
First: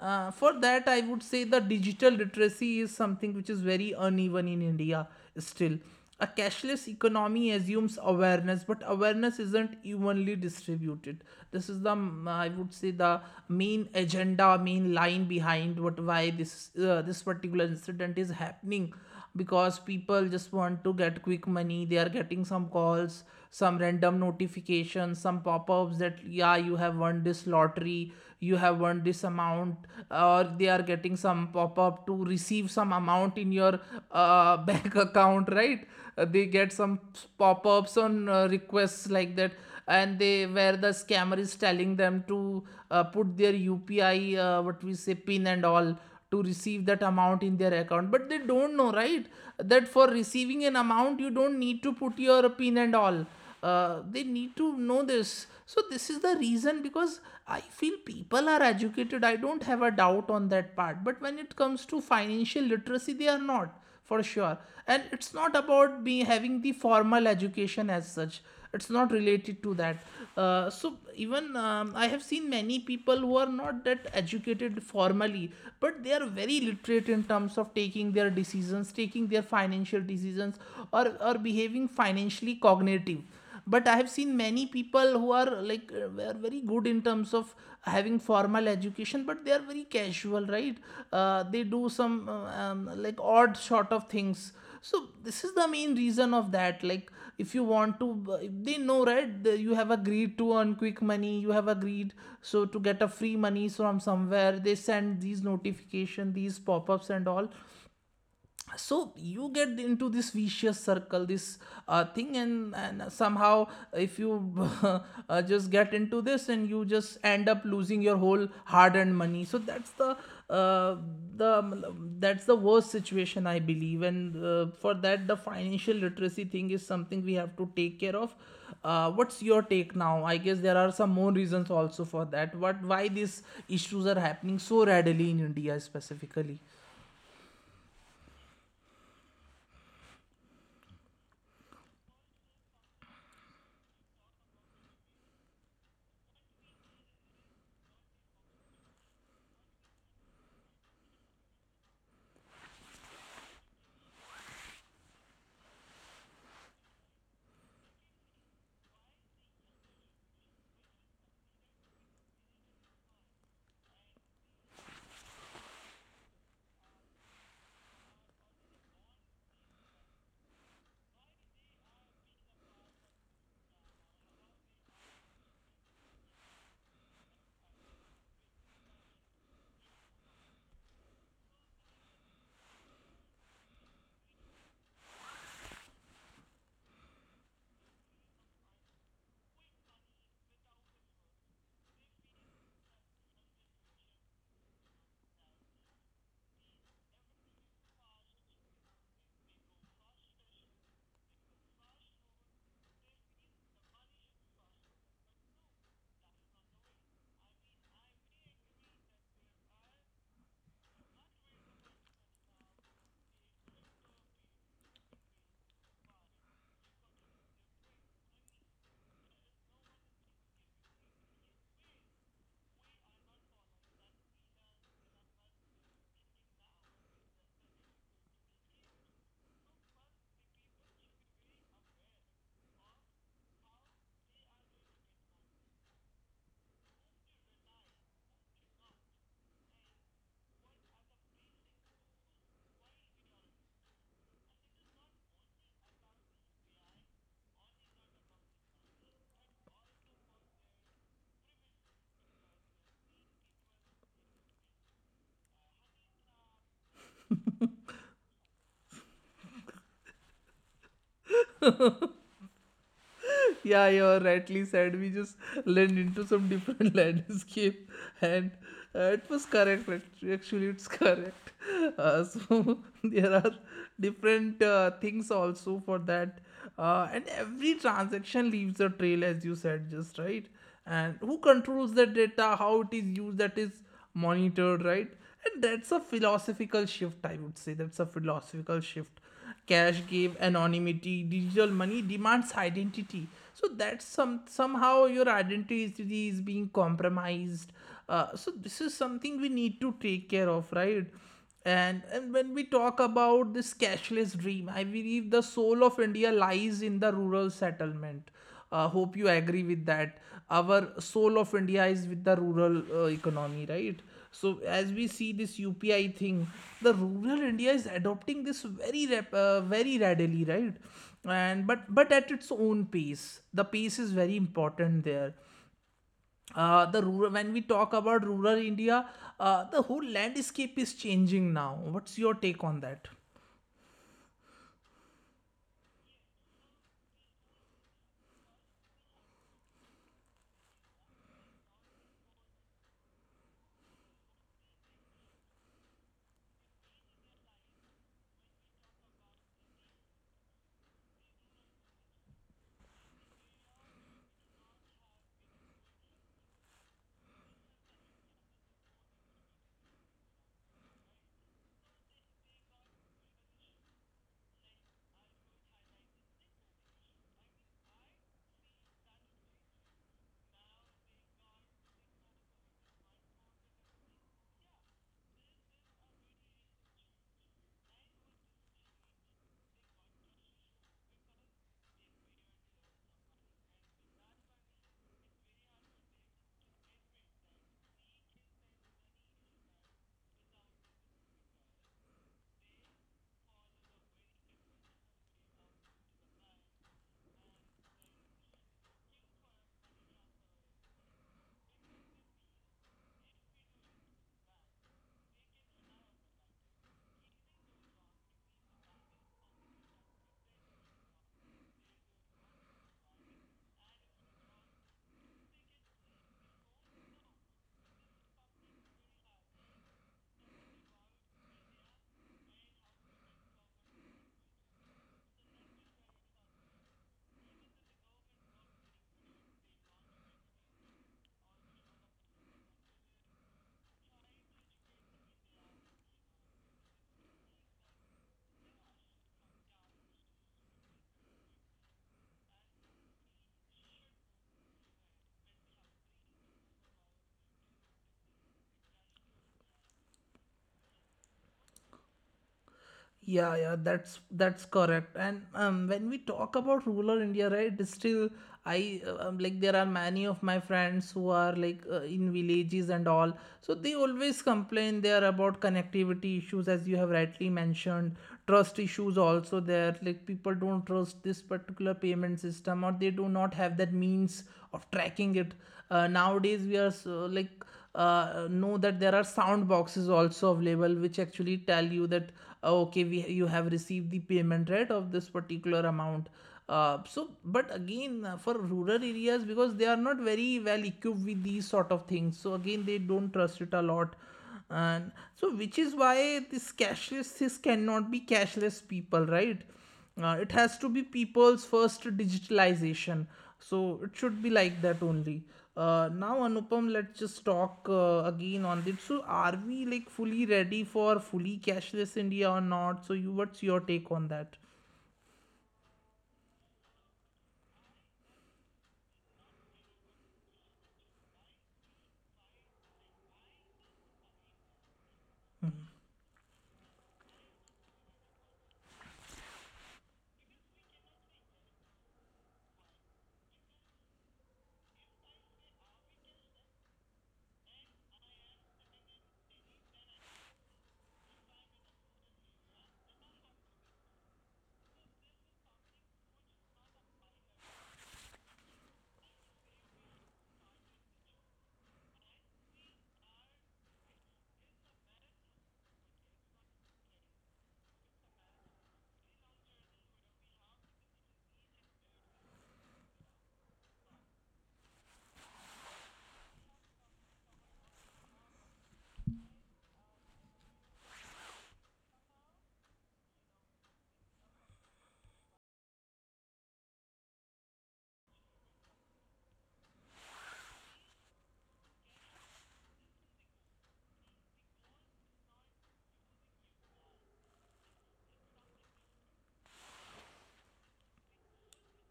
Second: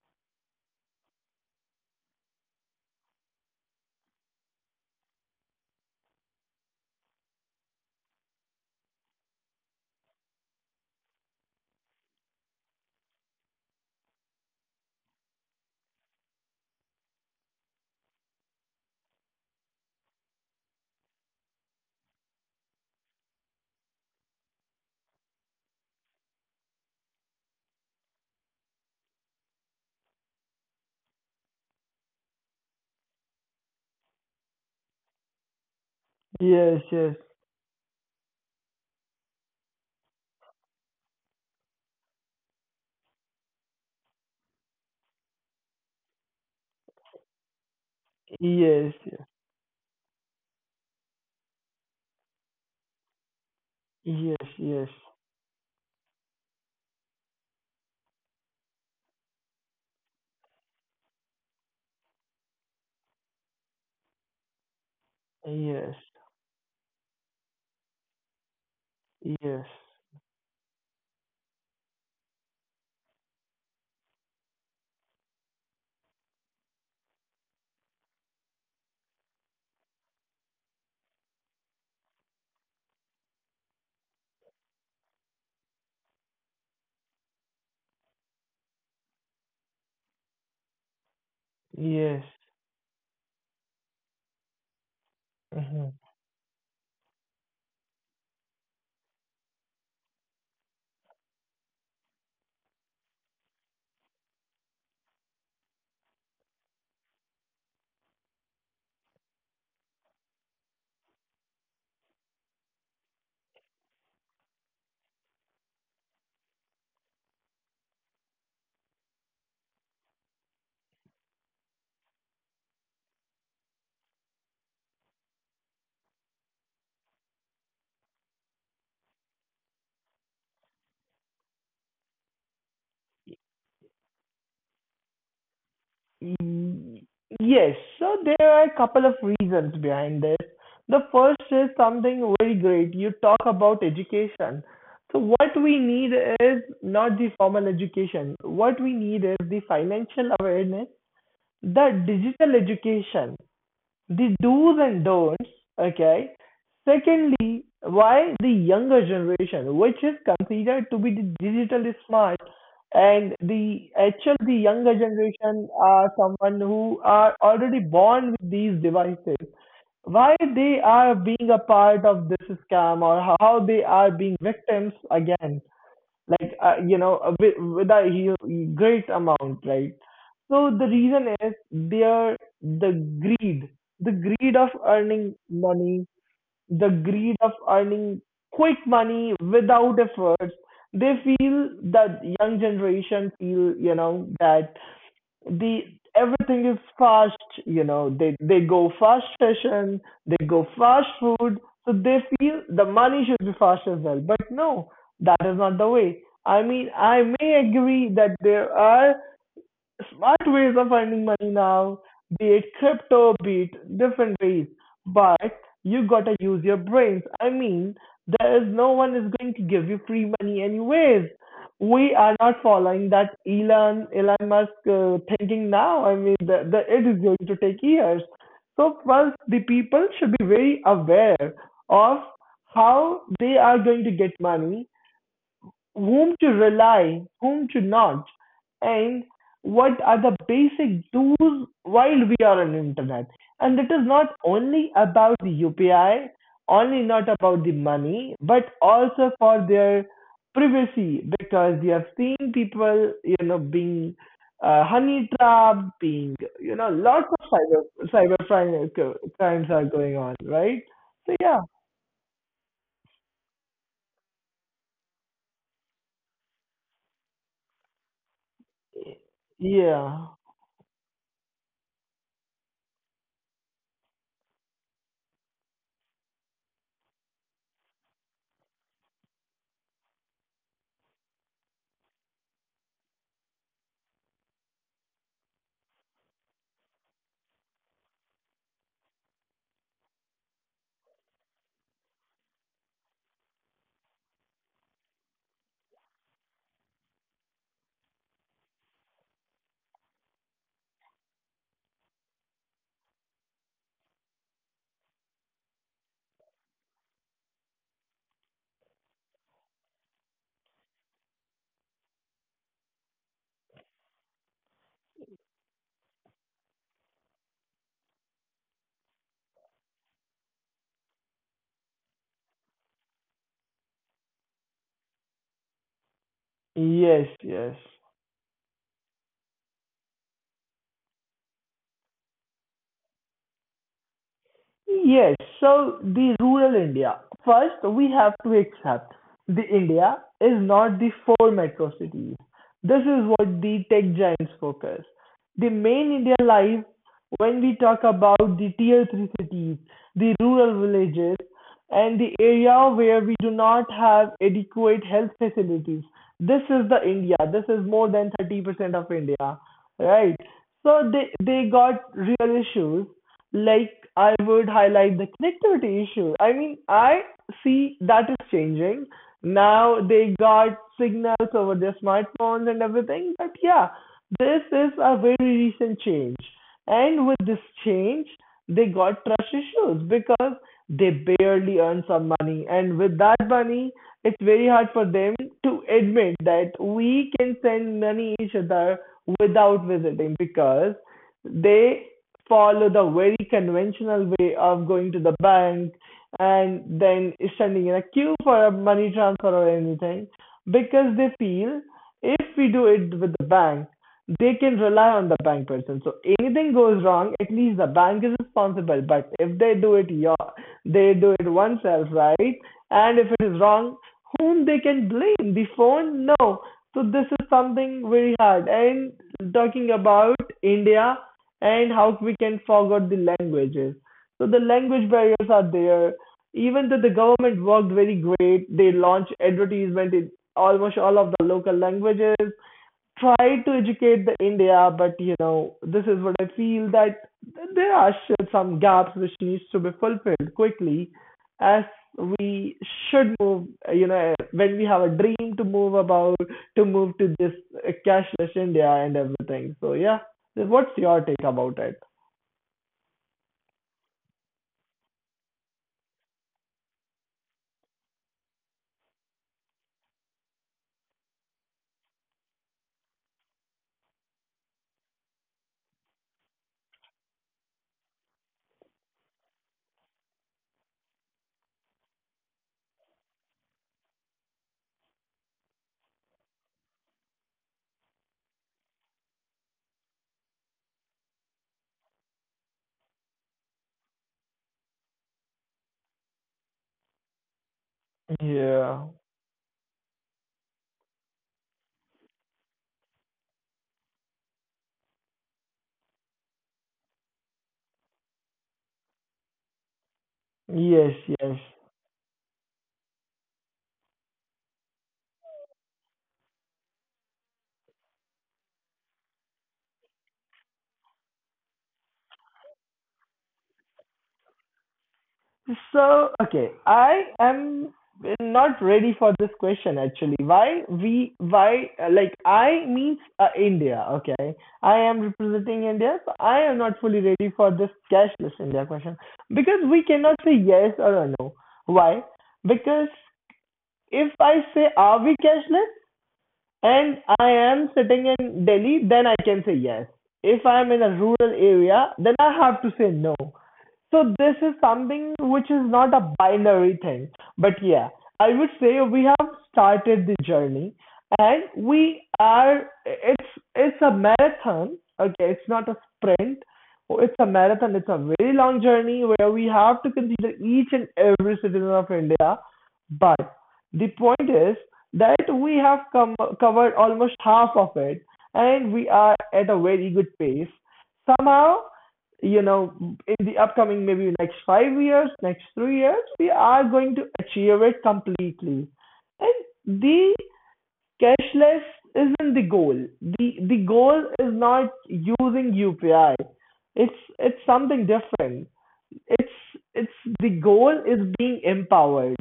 [SPEAKER 1] uh, For that I would say the digital literacy is something which is very uneven in India still. A cashless economy assumes awareness, but awareness isn't evenly distributed. This is the mm, I would say the main agenda, main line behind what why this uh, this particular incident is happening, because people just want to get quick money. They are getting some calls, some random notifications, some pop-ups that yeah, you have won this lottery, you have won this amount, or they are getting some pop-up to receive some amount in your uh, (laughs) bank account, right? Uh, they get
[SPEAKER 2] Yes,
[SPEAKER 1] some
[SPEAKER 2] yes,
[SPEAKER 1] pop-ups on uh, requests like that, and they, where the scammer is telling them to uh, put their upi uh, what we say, pin and all, to receive that amount in their account, but they don't know,
[SPEAKER 2] yes,
[SPEAKER 1] right? That for receiving an amount, you don't need to put your pin and all. Uh, they
[SPEAKER 2] yes,
[SPEAKER 1] need to
[SPEAKER 2] yes,
[SPEAKER 1] know this, so this is the reason because I feel people are educated. I don't have a doubt on that part, but when it comes to financial literacy, they are not, for sure. And it's not
[SPEAKER 2] yes,
[SPEAKER 1] about me having the formal education as such, it's not related
[SPEAKER 2] yes,
[SPEAKER 1] to that. Uh, so even um, I have seen many people who are not that educated formally, but they are very literate in terms of taking their decisions, taking their financial decisions, or or behaving financially cognitive. But I have seen many people who are like uh, were very good in terms of having formal education, but they are very casual, right? Uh, they do
[SPEAKER 2] yes,
[SPEAKER 1] some uh, um, like odd sort of things. So this is the main
[SPEAKER 2] yes.
[SPEAKER 1] reason of that, like if you want to uh, if they know, right? The, you have agreed to earn quick money, you have agreed. So to get a free money from somewhere, they send these notification, these pop-ups and all. So you get into this vicious circle, this uh, thing, and, and somehow if you (laughs) uh, just get into this, and you just end up losing your whole hard earned money. So that's the uh, the that's the worst situation, I believe. And uh, for that, the financial literacy thing is something we have to take care of. Uh, what's your take now? I guess there are some more reasons also for that, what why these issues are happening so readily in India specifically.
[SPEAKER 2] Mm, Yes, so there are a couple of reasons behind this. The first is something very great. You talk about education. So, what we need is not the formal education. What we need is the financial awareness, the digital education, the do's and don'ts, okay? Secondly, why the younger generation, which is considered to be the digitally smart, and the actual, the younger generation are someone who are already born with these devices. Why they are being a part of this scam, or how they are being victims again? Like, uh, you know uh, with, with a hu- great amount, right? So the reason is there, the greed, the greed of earning money, the greed of earning quick money without efforts. They feel, that young generation feel, you know that, the everything is fast. you know they they go fast fashion, they go fast food, so they feel the money should be fast as well. But no, that is not the way. I mean, I may agree that there are smart ways of earning money now, be it crypto, be it different ways. But you gotta use your brains. I mean, there is no one is going to give you free money anyways. We are not following that Elon Elon Musk uh, thinking now. I mean, the, the, it is going to take years. So first, the people should be very aware of how they are going to get money, whom to rely, whom to not, and what are the basic do's while we are on internet. And it is not only about the U P I, only not about the money, but also for their privacy because we have seen people, you know, being uh, honey trapped, being, you know, lots of cyber cyber crime- crimes are going on, right? So yeah,
[SPEAKER 1] Yeah, you're rightly said. We just led into some different (laughs) landscape, and uh, it was correct.
[SPEAKER 2] yeah,
[SPEAKER 1] act- Actually, it's (laughs) correct. Uh, so (laughs) there are different uh, things also for that, uh, and every transaction leaves a trail, as you said, just right. And who controls that data? How it is used? That is monitored, right? And that's a philosophical shift. I would say that's a philosophical shift. Cash gave anonymity. Digital money demands identity. So that's some, somehow your identity is being compromised. Uh, so this is something we need to take care of, right? And and when we talk about this cashless dream, I believe the soul of India lies in the rural settlement. Uh, hope you agree with that. Our soul of India is with the rural uh, economy, right? So as we see this UPI thing, the rural India is adopting this very rap- uh, very readily, right? And but but at its own pace. The pace is very important there. Uh,
[SPEAKER 2] yes,
[SPEAKER 1] the rural,
[SPEAKER 2] yes.
[SPEAKER 1] when we talk about rural India, uh, the whole landscape is changing now. What's your take on that?
[SPEAKER 2] Yes, so the rural India. First, we have to accept the India is not the four metro cities. This is what the tech giants focus. The main India lies when we talk about the tier three cities, the rural villages, and the area where we do not have adequate health facilities. This is the India. This is more than thirty percent of India, right? So they they got real issues like I would highlight the connectivity issue. I mean, I see that is changing. Now they got signals over their smartphones and everything. But yeah, this is a very recent change. And with this change, they got trust issues because they barely earn some money. And with that money, it's very hard for them to admit that we can send money each other without visiting because they follow the very conventional way of going to the bank and then standing in a queue for a money transfer or anything because they feel if we do it with the bank, they can rely on the bank person. So anything goes wrong, at least the bank is responsible. But if they do it, your, they do it oneself, right? And if it is wrong, whom they can blame? The phone? No. So this is something very hard. And talking about India, and how we can forget the languages. So the language barriers are there. Even though the government worked very great, they launched advertisement in almost all of the local languages try to educate the India, but you know, this is what I feel that there are still some gaps which needs to be fulfilled quickly as we should move you know when we have a dream to move about to move to this uh, cashless India and everything. So yeah, what's your take about it?
[SPEAKER 1] Yeah, yeah, that's that's correct. And um, when we talk about rural India, right, it's still I uh, um, like, there are many of my friends who are like uh, in villages and all. So they always complain there about connectivity issues, as you have rightly mentioned. Trust issues also there. Like, people don't trust this particular payment system, or they do not have that means of tracking it. Uh, nowadays, we are so, like uh, know that there are sound boxes also available which actually tell you that oh, okay, we, you have received the payment, right, of this particular amount. Uh, so but again, uh, for
[SPEAKER 2] Yeah,
[SPEAKER 1] rural areas, because they are not very well equipped with these sort of things, so again, they don't trust it a lot. And so which is why this cashless, this cannot be cashless people, right? Uh, it has
[SPEAKER 2] yes,
[SPEAKER 1] to be
[SPEAKER 2] yes.
[SPEAKER 1] people's first digitalization. So it should be like that only. Uh, now, Anupam, let's just talk uh, again on this. So, are we like fully ready for fully cashless India or not? So, you, what's your take on that?
[SPEAKER 2] So, okay, I am not ready for this question actually. Why we why uh, Like I means uh, India, okay? I am representing India, so I am not fully ready for this cashless India question because we cannot say yes or a no. Why? Because if I say are we cashless, and I am sitting in Delhi, then I can say yes. If I'm in a rural area, then I have to say no. So this is something which is not a binary thing. But yeah, I would say we have started the journey and we are it's it's a marathon. Okay, it's not a sprint. It's a marathon. It's a very long journey where we have to consider each and every citizen of India. But the point is that we have com- covered almost half of it and we are at a very good pace. Somehow, you know, in the upcoming maybe next five years, next three years, we are going to achieve it completely. And the cashless isn't the goal. The the goal is not using U P I. It's it's something different, it's it's the goal is being empowered,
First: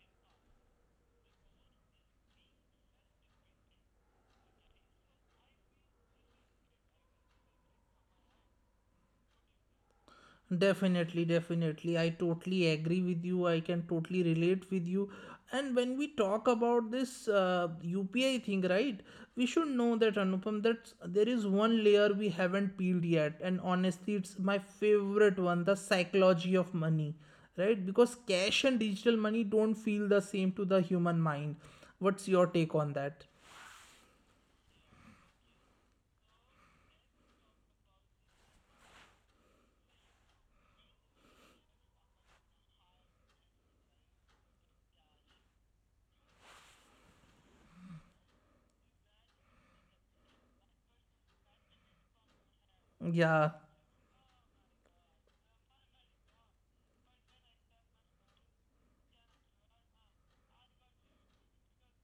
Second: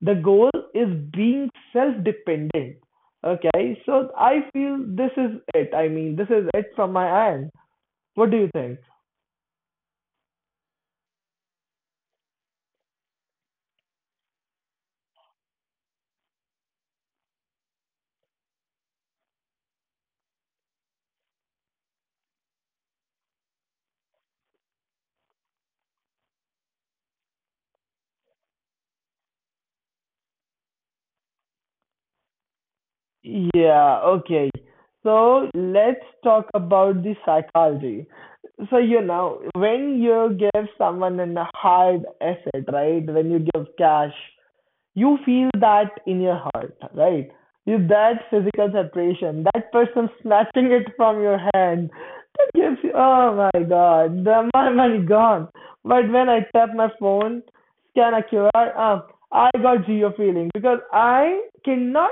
[SPEAKER 2] the goal is being self dependent. Okay, so I feel this is it. I mean, this is it from my end. What do you think?
[SPEAKER 1] Definitely, definitely. I totally agree with you. I can totally relate with you. And when we talk about this uh, U P I thing, right, we should know that, Anupam, that there is one layer we haven't peeled yet. And honestly, it's my favorite one, the psychology of money, right? Because cash and digital money don't feel the same to the human mind. What's your take on that?
[SPEAKER 2] Yeah, okay, so let's talk about the psychology. So you know, when you give someone an hard asset, right, when you give cash, you feel that in your heart, right? You, that physical separation, that person snatching it from your hand, that gives you, oh
[SPEAKER 1] Yeah.
[SPEAKER 2] my god, the, my money gone. But when I tap my phone, scan a Q R, uh, I got geo feeling because I cannot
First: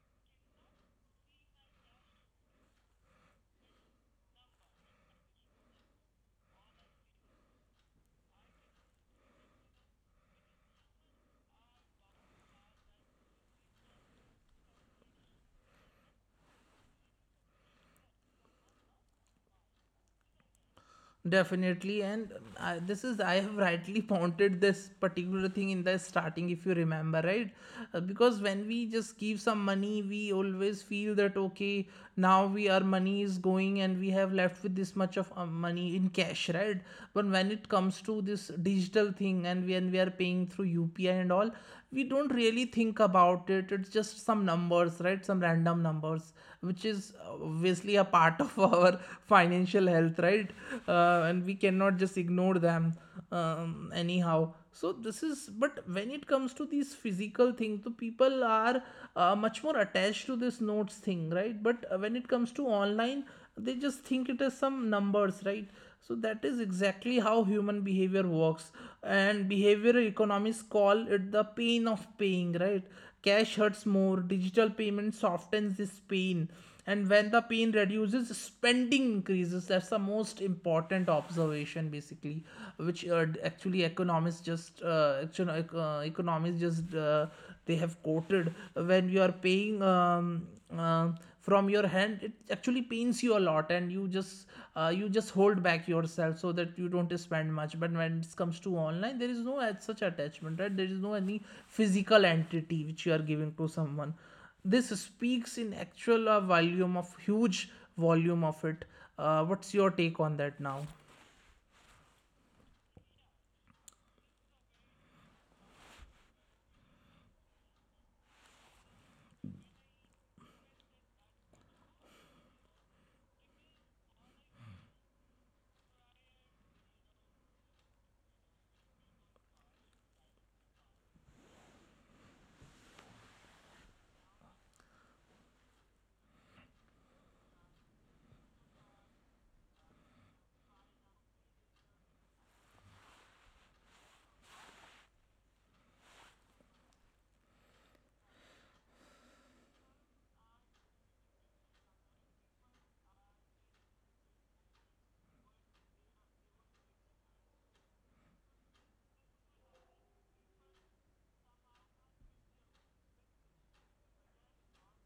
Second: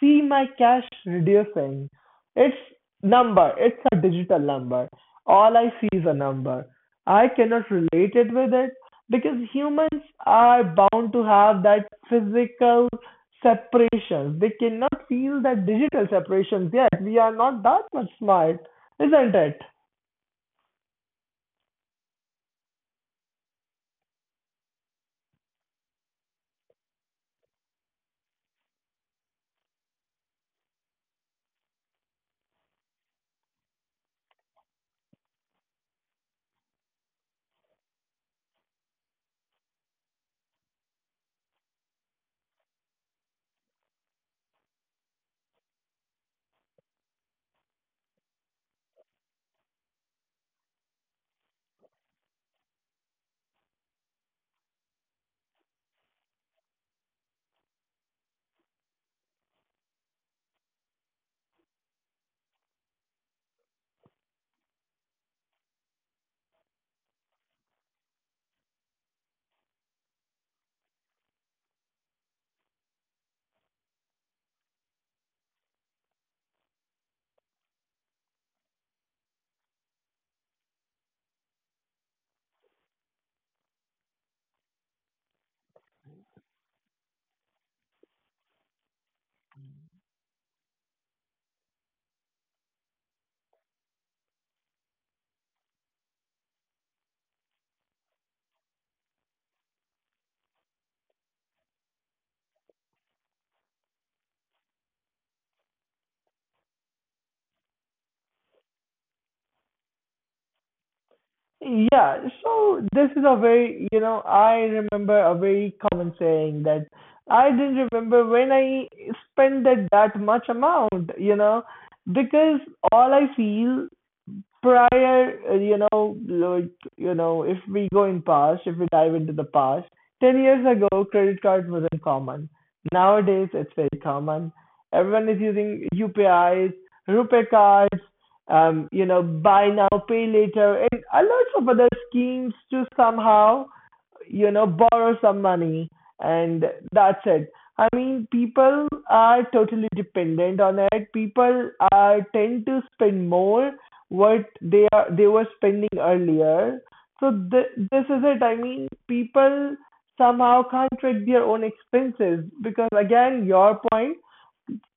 [SPEAKER 2] see my cash reducing. It's number, it's a digital number. All I see is a number. I cannot relate it with it because humans are bound to have that physical separation. They cannot feel that digital separations yet. We are not that much smart, isn't it?
[SPEAKER 1] Definitely, and I, this is, I have rightly pointed this particular thing in the starting, if you remember, right? Uh, because when we just give some money, we always feel that okay, now we, our money is going, and we have left with this much of uh, money in cash, right? But when it comes to this digital thing, and when we are paying through U P I and all, we don't really think about it. It's just some numbers, right? Some random numbers, which is obviously a part of (laughs) our financial health, right? Uh, uh, and we cannot just ignore them, um, anyhow. So this is, but when it comes to these physical things, the people are uh, much more attached to this notes thing, right? But uh, when it comes to online, they just think it is some numbers, right? So that is exactly how human behavior works. And behavioral economists call it the pain of paying, right? Cash hurts more. Digital payment softens this pain. And when the pain reduces, spending increases. That's the most important observation, basically, which uh, actually economists just uh, actually, uh, economists just uh, they have quoted, when you are paying, um, uh, from your hand, it actually pains you a lot, and you just uh, you just hold back yourself so that you don't spend much. But when it comes to online, there is no such attachment, right? There is no any physical entity which you are giving to someone. This speaks in actual uh, volume of huge volume of it. Uh, what's your take on that now?
[SPEAKER 2] Yeah, so this is a very, you know, I remember a very common saying that I didn't remember when I spent that, that much amount, you know, because all I feel prior, uh, you know, like, you know, if we go in past, if we dive into the past, ten years ago, credit card wasn't common. Nowadays, it's very common. Everyone is using U P Is, Rupee cards, um, you know, buy now, pay later, and a lot of other schemes to somehow you know, borrow some money and that's it. I mean, people are totally dependent on it. People are tend to spend more what they are they were spending earlier. So th- this is it. I mean, people somehow can't track their own expenses because again, your point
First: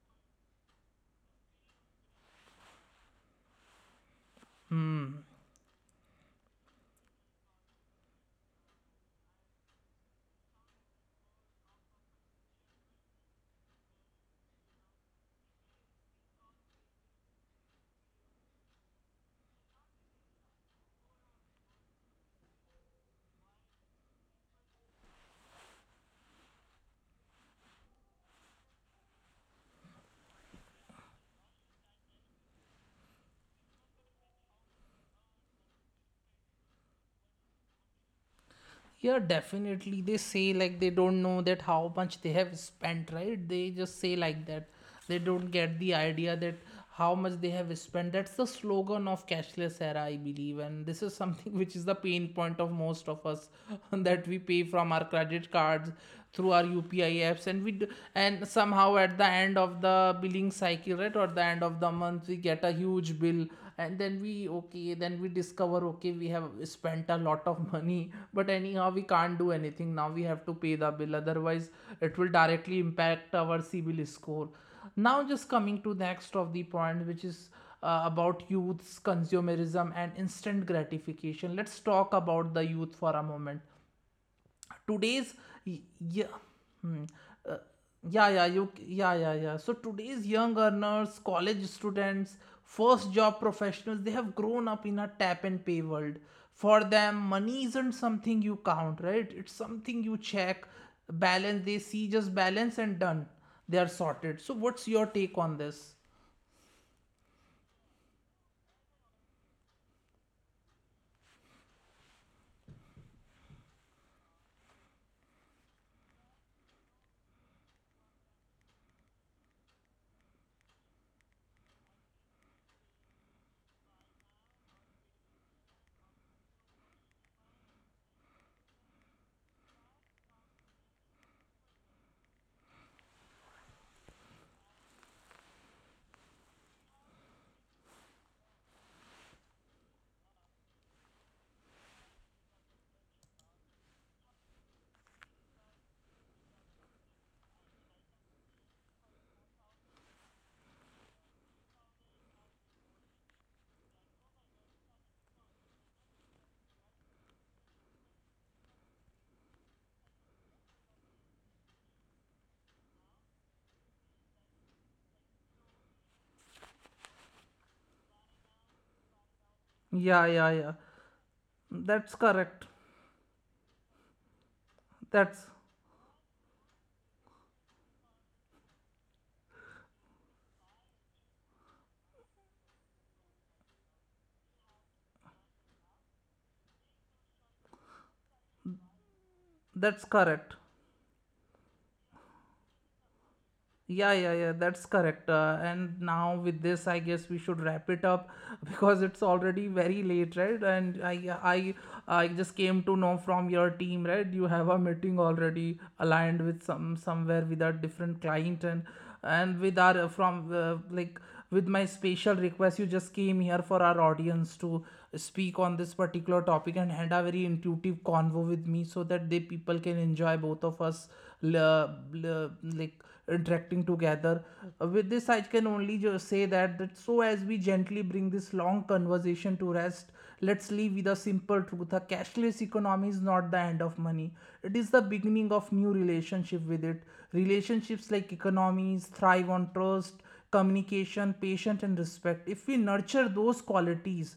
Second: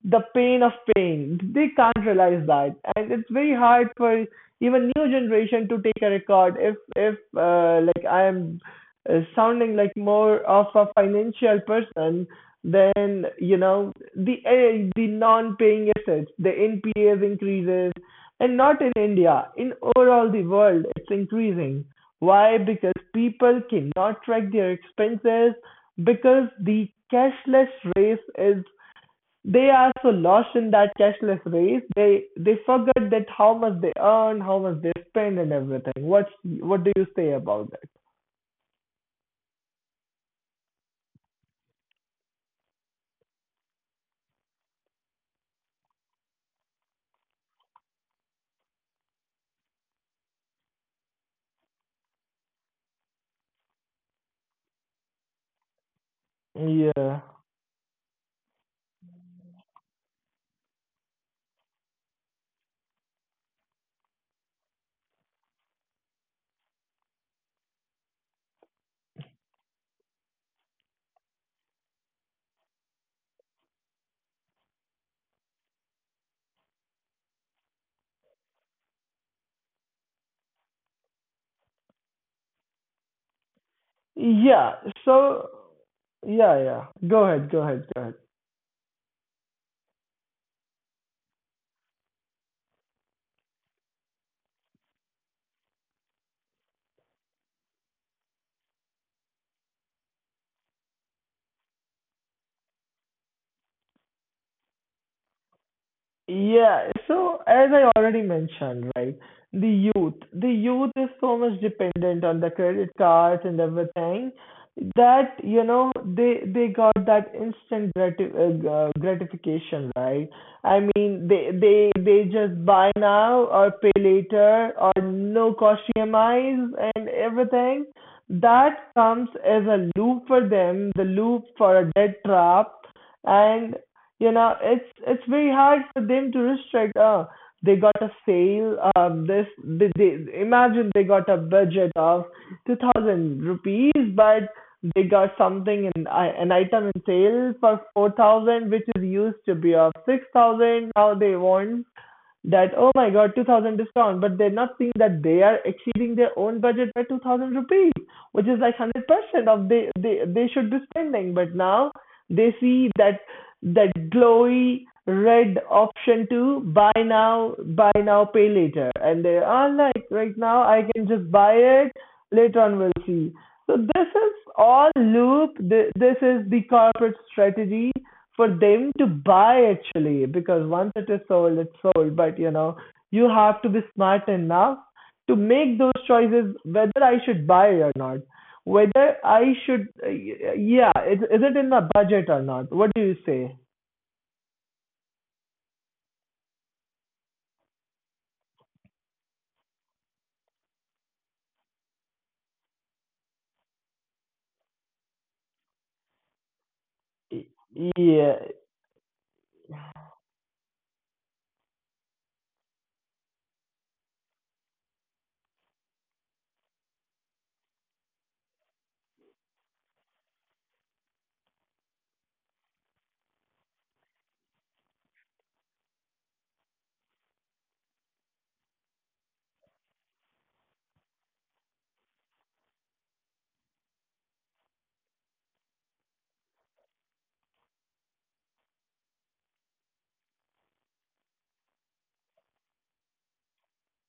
[SPEAKER 2] the pain of pain. They can't realize that, and it's very hard for even new
[SPEAKER 1] Hmm.
[SPEAKER 2] generation to take a record. If if uh, Like I am uh, sounding like more of a financial person, then you know the uh, the non-paying assets, the N P As increases, and not in India, in overall the world, it's increasing. Why? Because people cannot track their expenses because the cashless race is they are so lost in that cashless race, they they forget that how much they earn, how much they spend, and everything. What what do you say about that?
[SPEAKER 1] Yeah, definitely. They say like they don't know that how much they have spent, right? They just say like that. They don't get the idea that how much they have spent. That's the slogan of cashless era, I believe. And this is something (laughs) which is the pain point of most of us (laughs) that we pay from our credit cards through our U P I
[SPEAKER 2] Yeah,
[SPEAKER 1] apps, and we do, and somehow at the end of the billing cycle, right, or the end of the month, we get a huge bill. And then we, okay, then we discover, okay, we have spent a lot of money, but anyhow, we can't do anything now. We have to pay the bill, otherwise it will directly impact our civil score. Now, just coming to the next of the point, which is uh, about youth's consumerism and instant gratification. Let's talk about the youth for a moment.
[SPEAKER 2] yeah.
[SPEAKER 1] Today's
[SPEAKER 2] So
[SPEAKER 1] yeah.
[SPEAKER 2] yeah,
[SPEAKER 1] hmm,
[SPEAKER 2] yeah. Go
[SPEAKER 1] uh,
[SPEAKER 2] ahead, go ahead, go
[SPEAKER 1] yeah,
[SPEAKER 2] ahead.
[SPEAKER 1] yeah you yeah yeah yeah so today's young earners, college students, first job professionals, they have grown up in a tap and pay world. For them, money isn't something you count, right? It's something you check. Balance, they see just balance and done. They are sorted. So what's your take on this?
[SPEAKER 2] Yeah, so as I already mentioned, right, the youth, the youth is so much dependent on the credit cards and everything that you know they they got that instant grati- uh, uh, gratification, right? I mean, they they they just buy now or pay later or no cost E M Is and everything. That comes as a loop for them, the loop for a debt trap, and you know, it's it's very hard for them to restrict. Oh, they got a sale. Um, this they, they imagine they got a budget of two thousand rupees, but they got something in an item in sale for four thousand, which is used to be of six thousand. Now they want that, oh my god, two thousand discount, but they're not seeing that they are exceeding their own budget by two thousand rupees, which is like one hundred percent of they, they, they should be spending. But now they see that, that glowy red option to buy now, buy now, pay later. And they are
[SPEAKER 1] yeah
[SPEAKER 2] like,
[SPEAKER 1] yeah
[SPEAKER 2] right
[SPEAKER 1] yeah
[SPEAKER 2] now I can just buy it,
[SPEAKER 1] that's correct
[SPEAKER 2] later on we'll see. So this is all
[SPEAKER 1] that's
[SPEAKER 2] loop. This is the corporate strategy for them to buy actually because once it is sold it's sold but you know you have to be smart enough to make those choices whether I should buy or not, whether I should
[SPEAKER 1] that's
[SPEAKER 2] uh,
[SPEAKER 1] correct.
[SPEAKER 2] yeah is, is it in the budget or not? What do you say?
[SPEAKER 1] Yeah, yeah, yeah, that's correct. Uh, and now with this, I guess we should wrap it up (laughs) because it's already very late, right? And I, I, I just came to know from your team, right? You have a meeting already aligned with some somewhere with a different
[SPEAKER 2] Yeah,
[SPEAKER 1] client, and and with our uh, from uh, like, with my special request, you just came here for our audience to speak on this particular topic and had a very intuitive convo with me, so that they people can enjoy both of us uh, uh, like interacting together. Uh, with this, I can only just say that, that so as we gently bring this long conversation to rest, let's leave with a simple truth. A cashless economy is not the end of money. It is the beginning of new relationship with it. Relationships, like economies, thrive on trust, communication, patience and respect. If we nurture those qualities,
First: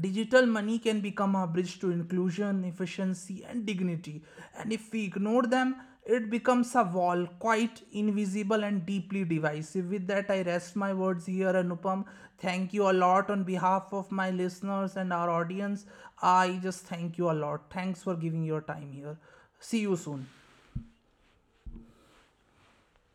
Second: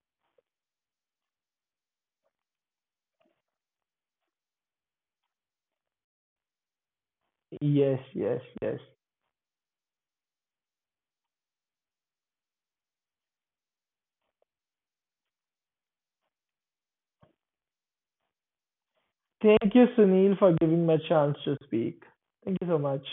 [SPEAKER 1] digital money can become a bridge to inclusion, efficiency, and dignity. And if we ignore them, it becomes a wall, quite
[SPEAKER 2] yes, yes,
[SPEAKER 1] invisible
[SPEAKER 2] yes.
[SPEAKER 1] and deeply divisive. With that, I rest my words here, Anupam. Thank you a lot on behalf of my listeners and our audience. I just thank you a lot. Thanks for giving your time here.
[SPEAKER 2] Thank
[SPEAKER 1] See
[SPEAKER 2] you
[SPEAKER 1] you soon.
[SPEAKER 2] Sunil for giving me a chance to speak. Thank you so much.